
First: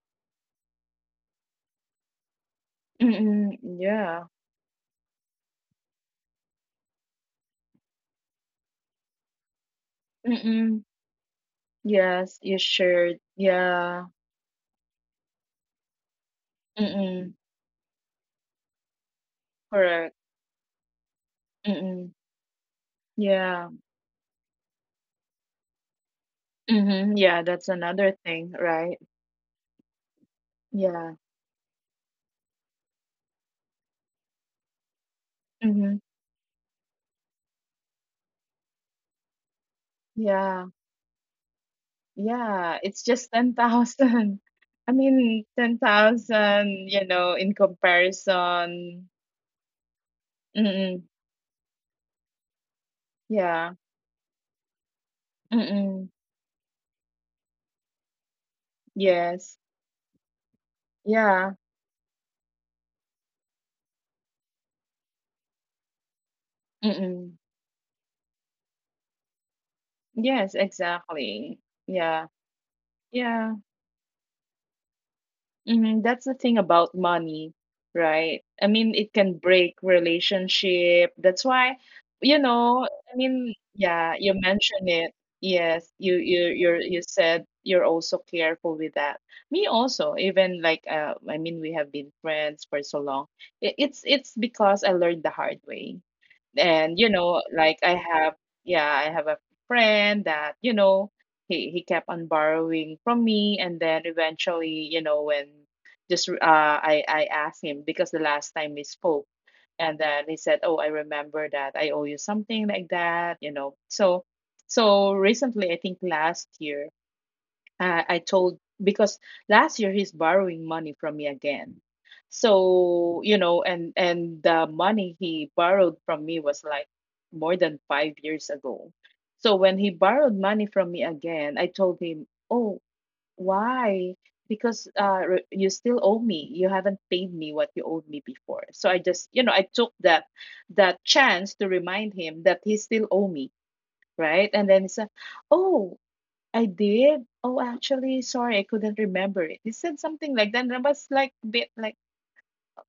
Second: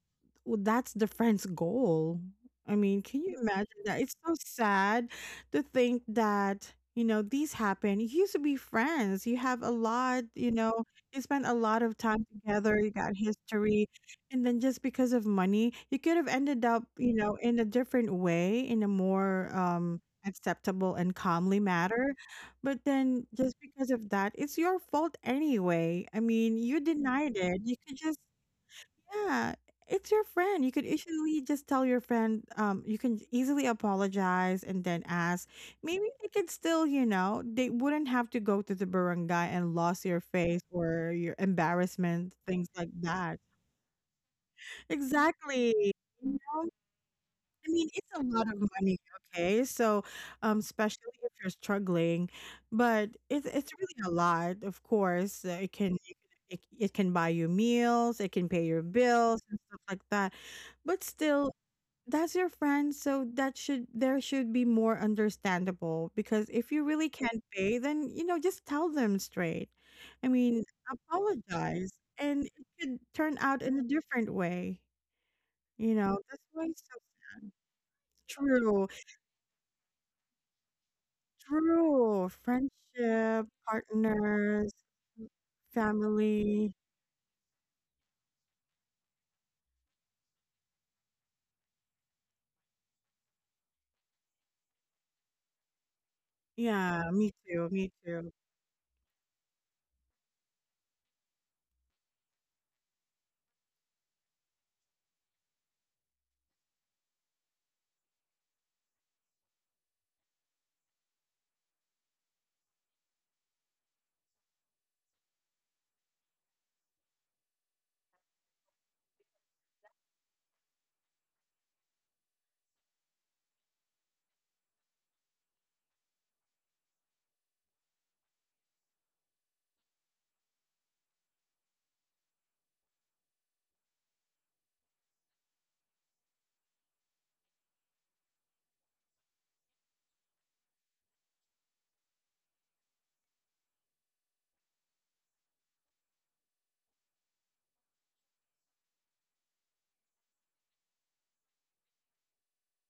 well, that's the friend's goal. I mean, can you
Mm-mm.
imagine that? It's
Yeah.
so sad to think that, you know, these happen. You used to be friends. You have a lot, you know,
Mm-mm.
you spent a lot of time
Yes, you
together. You got
should.
history.
Yeah.
And then just because of money, you could have ended up, you
Mm-mm.
know, in a different way, in a more
Correct.
acceptable and calmly
Mm-mm.
matter. But then just
Yeah.
because of that, it's your fault anyway. I mean, you
Mm-hmm.
denied
Yeah,
it.
that's
You could
another
just
thing, right?
yeah, it's your friend. You could
Yeah.
easily just tell your friend, you can easily apologize and then ask.
Mm-hmm.
Maybe they could still, you know, they wouldn't have to go to the barangay and lose your face
Yeah.
or your embarrassment, things
Yeah,
like
it's just
that.
10,000. I mean,
Exactly. You know,
10,000, in
I mean, it's a lot of money,
comparison.
okay? So,
Mm-mm.
especially if you're struggling, but it's
Yeah.
really a lot. Of course, it can
Mm-mm.
it can buy you meals, it can pay your bills and
Yes.
stuff like that. But
Yeah.
still, that's your friend, so that should there should be more understandable because if you really
Mm-mm.
can't pay, then you know just tell them straight. I
Yes,
mean,
exactly.
apologize,
Yeah.
and it could turn
Yeah.
out in a different way. You know,
That's the
that's
thing
why it's
about
so
money,
sad.
right? I
True.
mean, it can break relationship. That's why,
True.
you know, I
Friendship,
mean, yeah, you
partners,
mentioned it. Yes, you you
family.
you you said you're also careful with that. Me also, even like I mean, we have been friends for so long. It's because I learned the hard way, and you
Yeah, me
know,
too.
like
Me
i
too.
have yeah i have a friend that, you know, he kept on borrowing from me. And then eventually, you know, when just I asked him, because the last time we spoke, and then he said, "Oh, I remember that I owe you," something like that, you know. So recently, I think last year, I told, because last year he's borrowing money from me again. So, and the money he borrowed from me was like more than 5 years ago. So when he borrowed money from me again, I told him, "Oh, why? Because you still owe me. You haven't paid me what you owed me before." So I just, I took that chance to remind him that he still owe me, right? And then he said, "Oh, I did. Oh, actually, sorry, I couldn't remember it." He said something like that, and I was like, bit like,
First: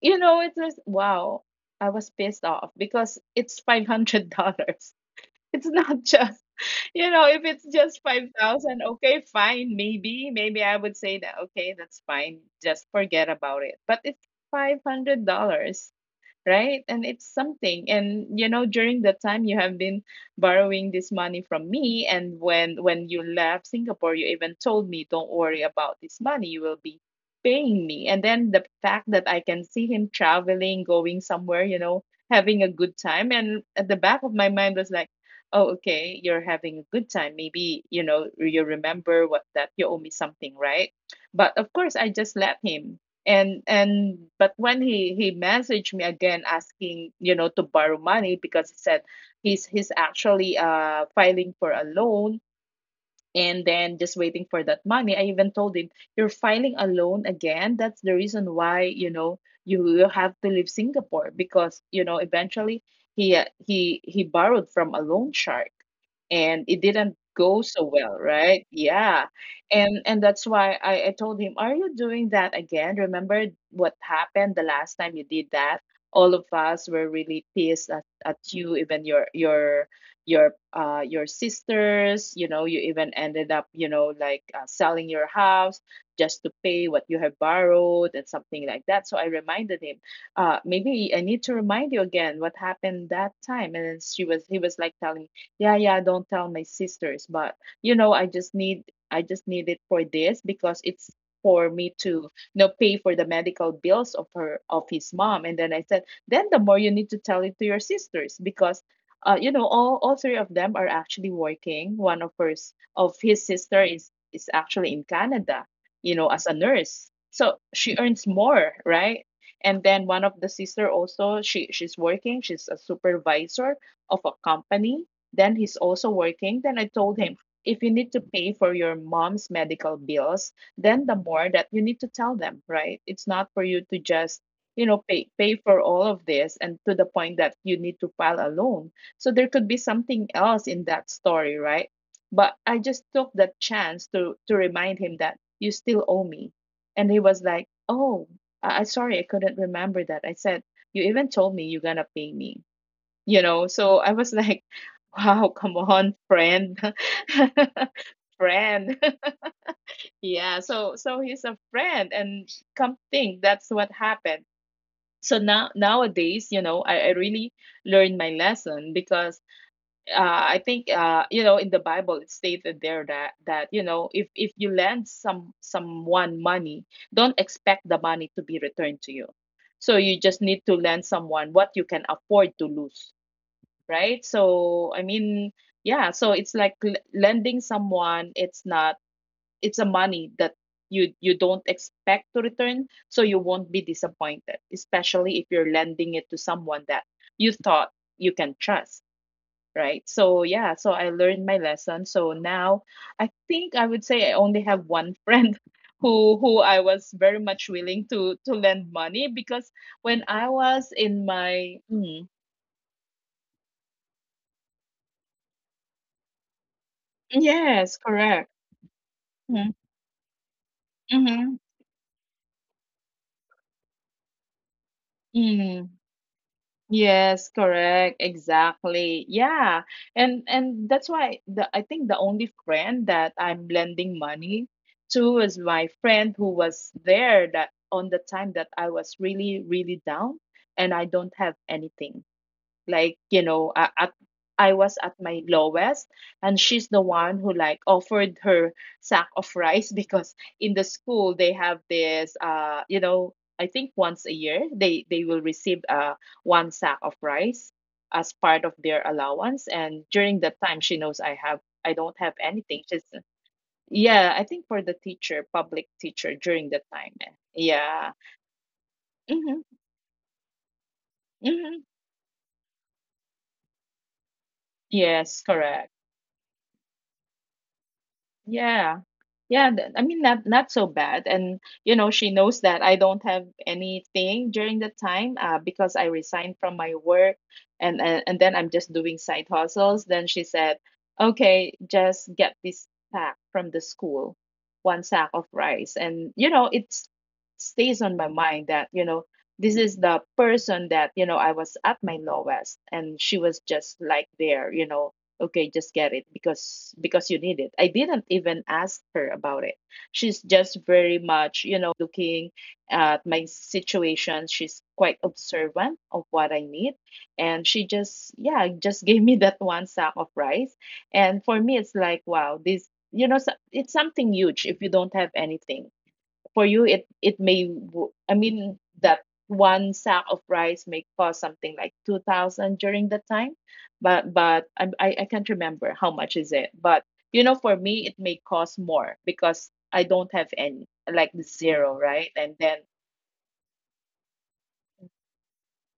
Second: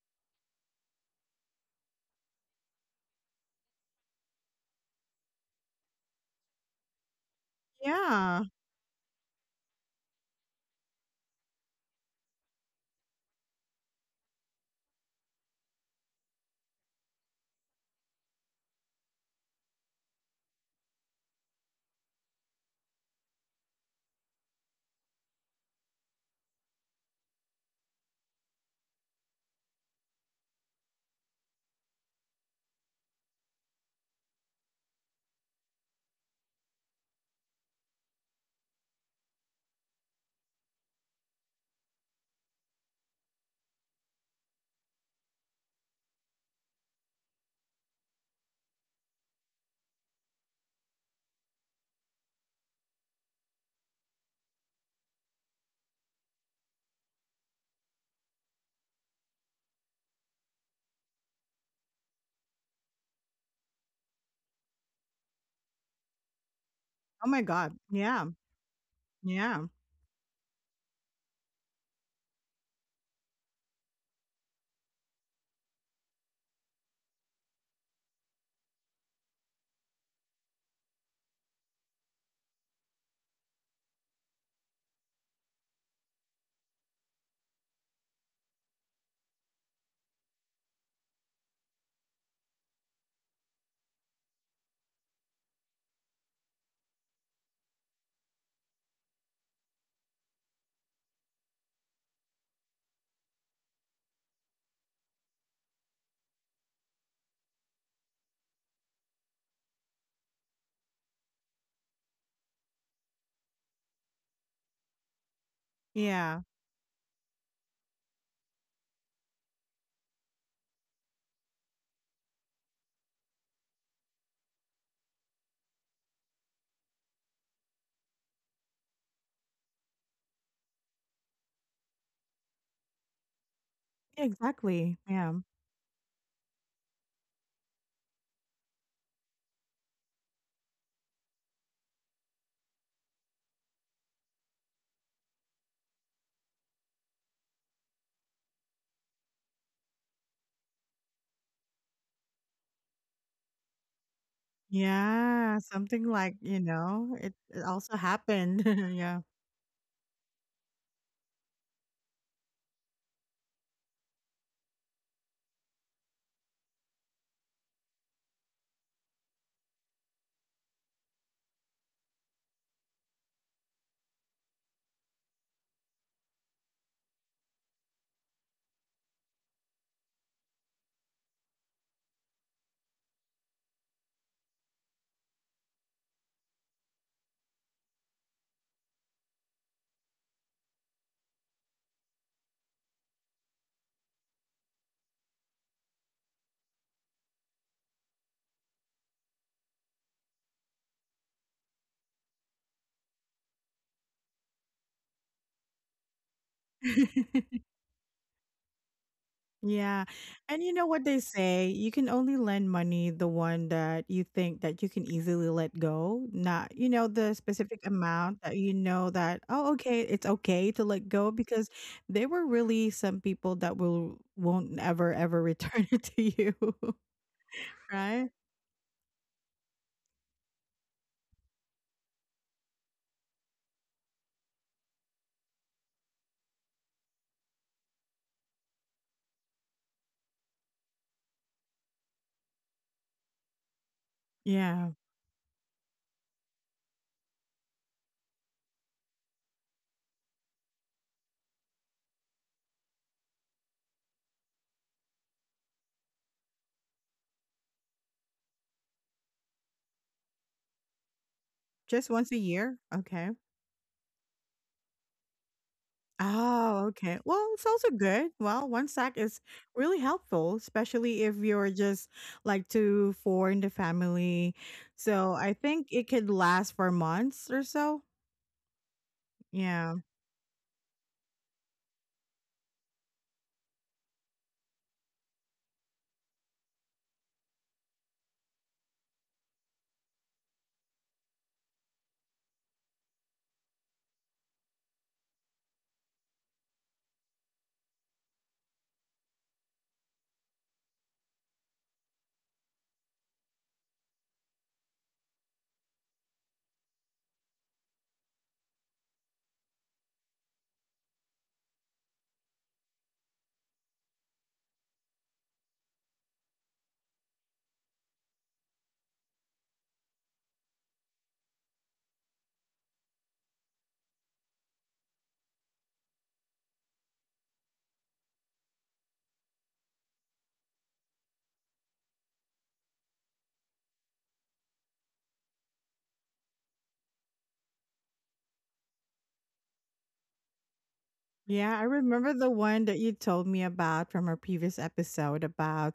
it was wow. I was pissed off because it's $500. It's not just, you know, if it's just five
Yeah.
thousand, okay, fine, maybe, maybe I would say that, okay, that's fine, just forget about it. But it's $500, right? And it's something. And you know, during that time you have been borrowing this money from me, and when you left Singapore, you even told me, "Don't worry about this money, you will be paying me." And then the fact that I can see him traveling, going somewhere, you know, having a good time, and at the back of my mind was like, "Oh, okay, you're having a good time. Maybe, you know, you remember what that you owe me something," right? But of course, I just let him. And but when he messaged me again asking, to borrow money, because he said he's actually filing for a loan, and then just waiting for that money. I even told him, "You're filing a loan again. That's the reason why, you know, you will have to leave Singapore, because, you know, eventually" — he borrowed from a loan shark and it didn't
Oh my
go
God.
so well,
Yeah.
right? Yeah.
Yeah.
And that's why I told him, "Are you doing that again? Remember what happened the last time you did that? All of us were really pissed at you, even your sisters. You know, you even ended up, like selling your house just to pay what you have borrowed," and something like that. So I reminded him, Uh, maybe I need to remind you again what happened that time." And then she was he was like telling me, "Yeah, yeah, don't tell my sisters, but, you know i just need I just need it for this, because it's for me to, pay for the medical bills of her, of his mom." And then I said, "Then the more you need to tell it to your sisters, because, you know, all three of them are actually working." One of his sister is actually in Canada, you know,
Yeah.
as a nurse, so she earns more, right? And then one of the sister also, she's working. She's a supervisor of a company. Then he's also working. Then I told him, "If you need to pay for your mom's medical bills, then the more that you need to tell them, right? It's not for you to just, you
Exactly.
know, pay
Yeah.
pay for all of this and to the point that you need to file a loan, so there could be something else in that story, right?" But I just took that chance to remind him that you still owe me. And he was like, "Oh, I sorry, I couldn't remember that." I said, "You even told me you're gonna pay me." You know, so I was like, "Wow,
Yeah.
come
Something
on,
like, you
friend."
know, it also happened.
Friend.
yeah.
Yeah, so he's a friend and come think that's what happened. So now nowadays, you know, I really learned my lesson, because, I think, you know, in the Bible it stated there that you know, if you lend someone money, don't expect the money to be returned to you. So you just need to lend someone what you can afford to lose, right? So I mean, yeah. So it's like lending someone. It's not. It's a money that you don't expect to return, so you won't be disappointed. Especially if you're lending it to someone that you thought you can trust, right? So yeah, so I learned my lesson. So now I think I would say I only have one friend who I was very much willing to lend money, because
Yeah.
when I
And you know
was
what they
in
say,
my
you can
mm,
only lend money the one that you think that you can easily let go, not you know the specific
yes,
amount
correct.
that you know that oh
Mm-hmm.
okay, it's okay to let go
Mm-hmm.
because there were really some people that will won't ever return
Mm.
it to you,
Yes, correct.
right?
Exactly. Yeah. And that's why the I think the only friend that I'm lending money to is my friend who was there that on the time that I was really, really down, and I don't have anything, like, you know, a- at I
Yeah.
was at my lowest. And she's the one who, like, offered her sack of rice because in the school they have this, uh, you know, I think once a year, they will receive, uh, one sack of rice as part of their allowance. And during that time, she knows I have I
Just
don't
once
have
a year.
anything. She's,
Okay.
yeah, I think for the teacher public teacher, during that
Oh,
time,
okay.
eh.
Well, it's also
Yeah.
good. Well, one sack is
Mm-hmm,
really helpful, especially if you're
mm-hmm.
just like two, four in the family. So
Yes,
I think
correct.
it could last for months or so.
Yeah. Yeah,
Yeah.
I mean, not so bad. And you know, she knows that I don't have anything during the time, because I resigned from my work, and then I'm just doing side hustles. Then she said, "Okay, just get this pack from the school, one sack of rice." And you know, it stays on my mind that, you know, this is the person that, you know, I was at my lowest and she was just like there, you know, "Okay, just get it, because you need it." I didn't even ask her about it. She's just very much, looking at my situation. She's quite observant of what I need, and she just, yeah, just gave me that one sack of rice. And for me, it's like, wow, this, you know, it's something huge. If you don't have anything, for you, it may I mean, that one sack of rice may cost something like 2000 during the time, but but I can't remember how much is it. But you know, for me it may cost more, because I don't have any, like,
Yeah, I
zero, right?
remember the
And then
one that you told me about from our previous episode about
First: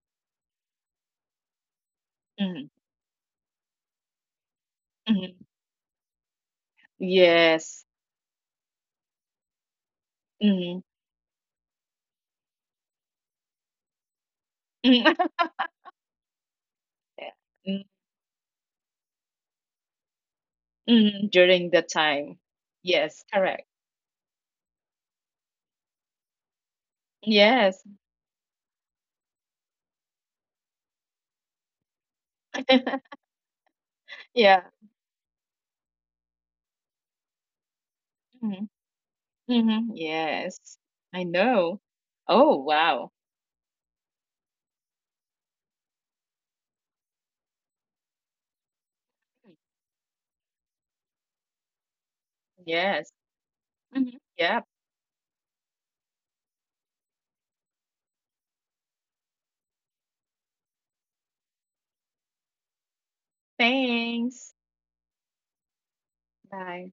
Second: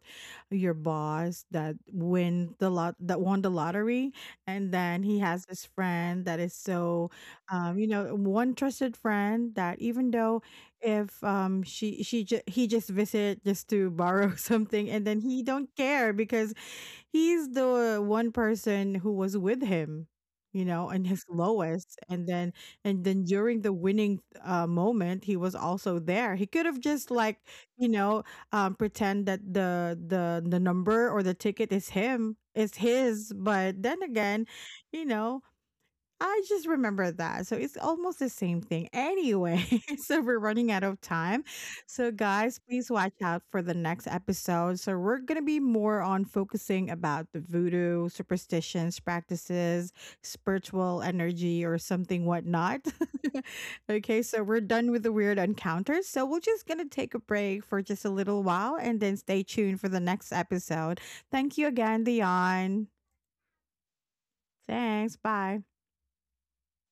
your boss that win the
mhm,
lot that won the lottery, and then he has
mhm.
this friend that is so, you
Yes.
know, one trusted friend that even though
Hmm.
if she he just visit just to borrow something, and then he don't care because he's the one person who was with him, you know, in his
During the
lowest,
time.
and then
Yes,
during
correct.
the winning moment, he was also there. He could have just like
Yes.
you know pretend that the number or the ticket is him, is his. But then again,
Yeah.
you know, I just remember that. So it's almost the same
Mm-hmm.
thing. Anyway,
Mhm.
so we're running
Yes,
out of
I
time.
know.
So
Oh,
guys, please
wow.
watch out for the next episode. So we're going to be more on focusing about the voodoo, superstitions, practices, spiritual energy or something whatnot.
Yes. Mhm.
Okay, so we're
Yep.
done with the weird encounters. So we're just going to take a break for just a little while and then stay tuned for the next episode. Thank you again, Dion.
Thanks.
Thanks. Bye.
Bye.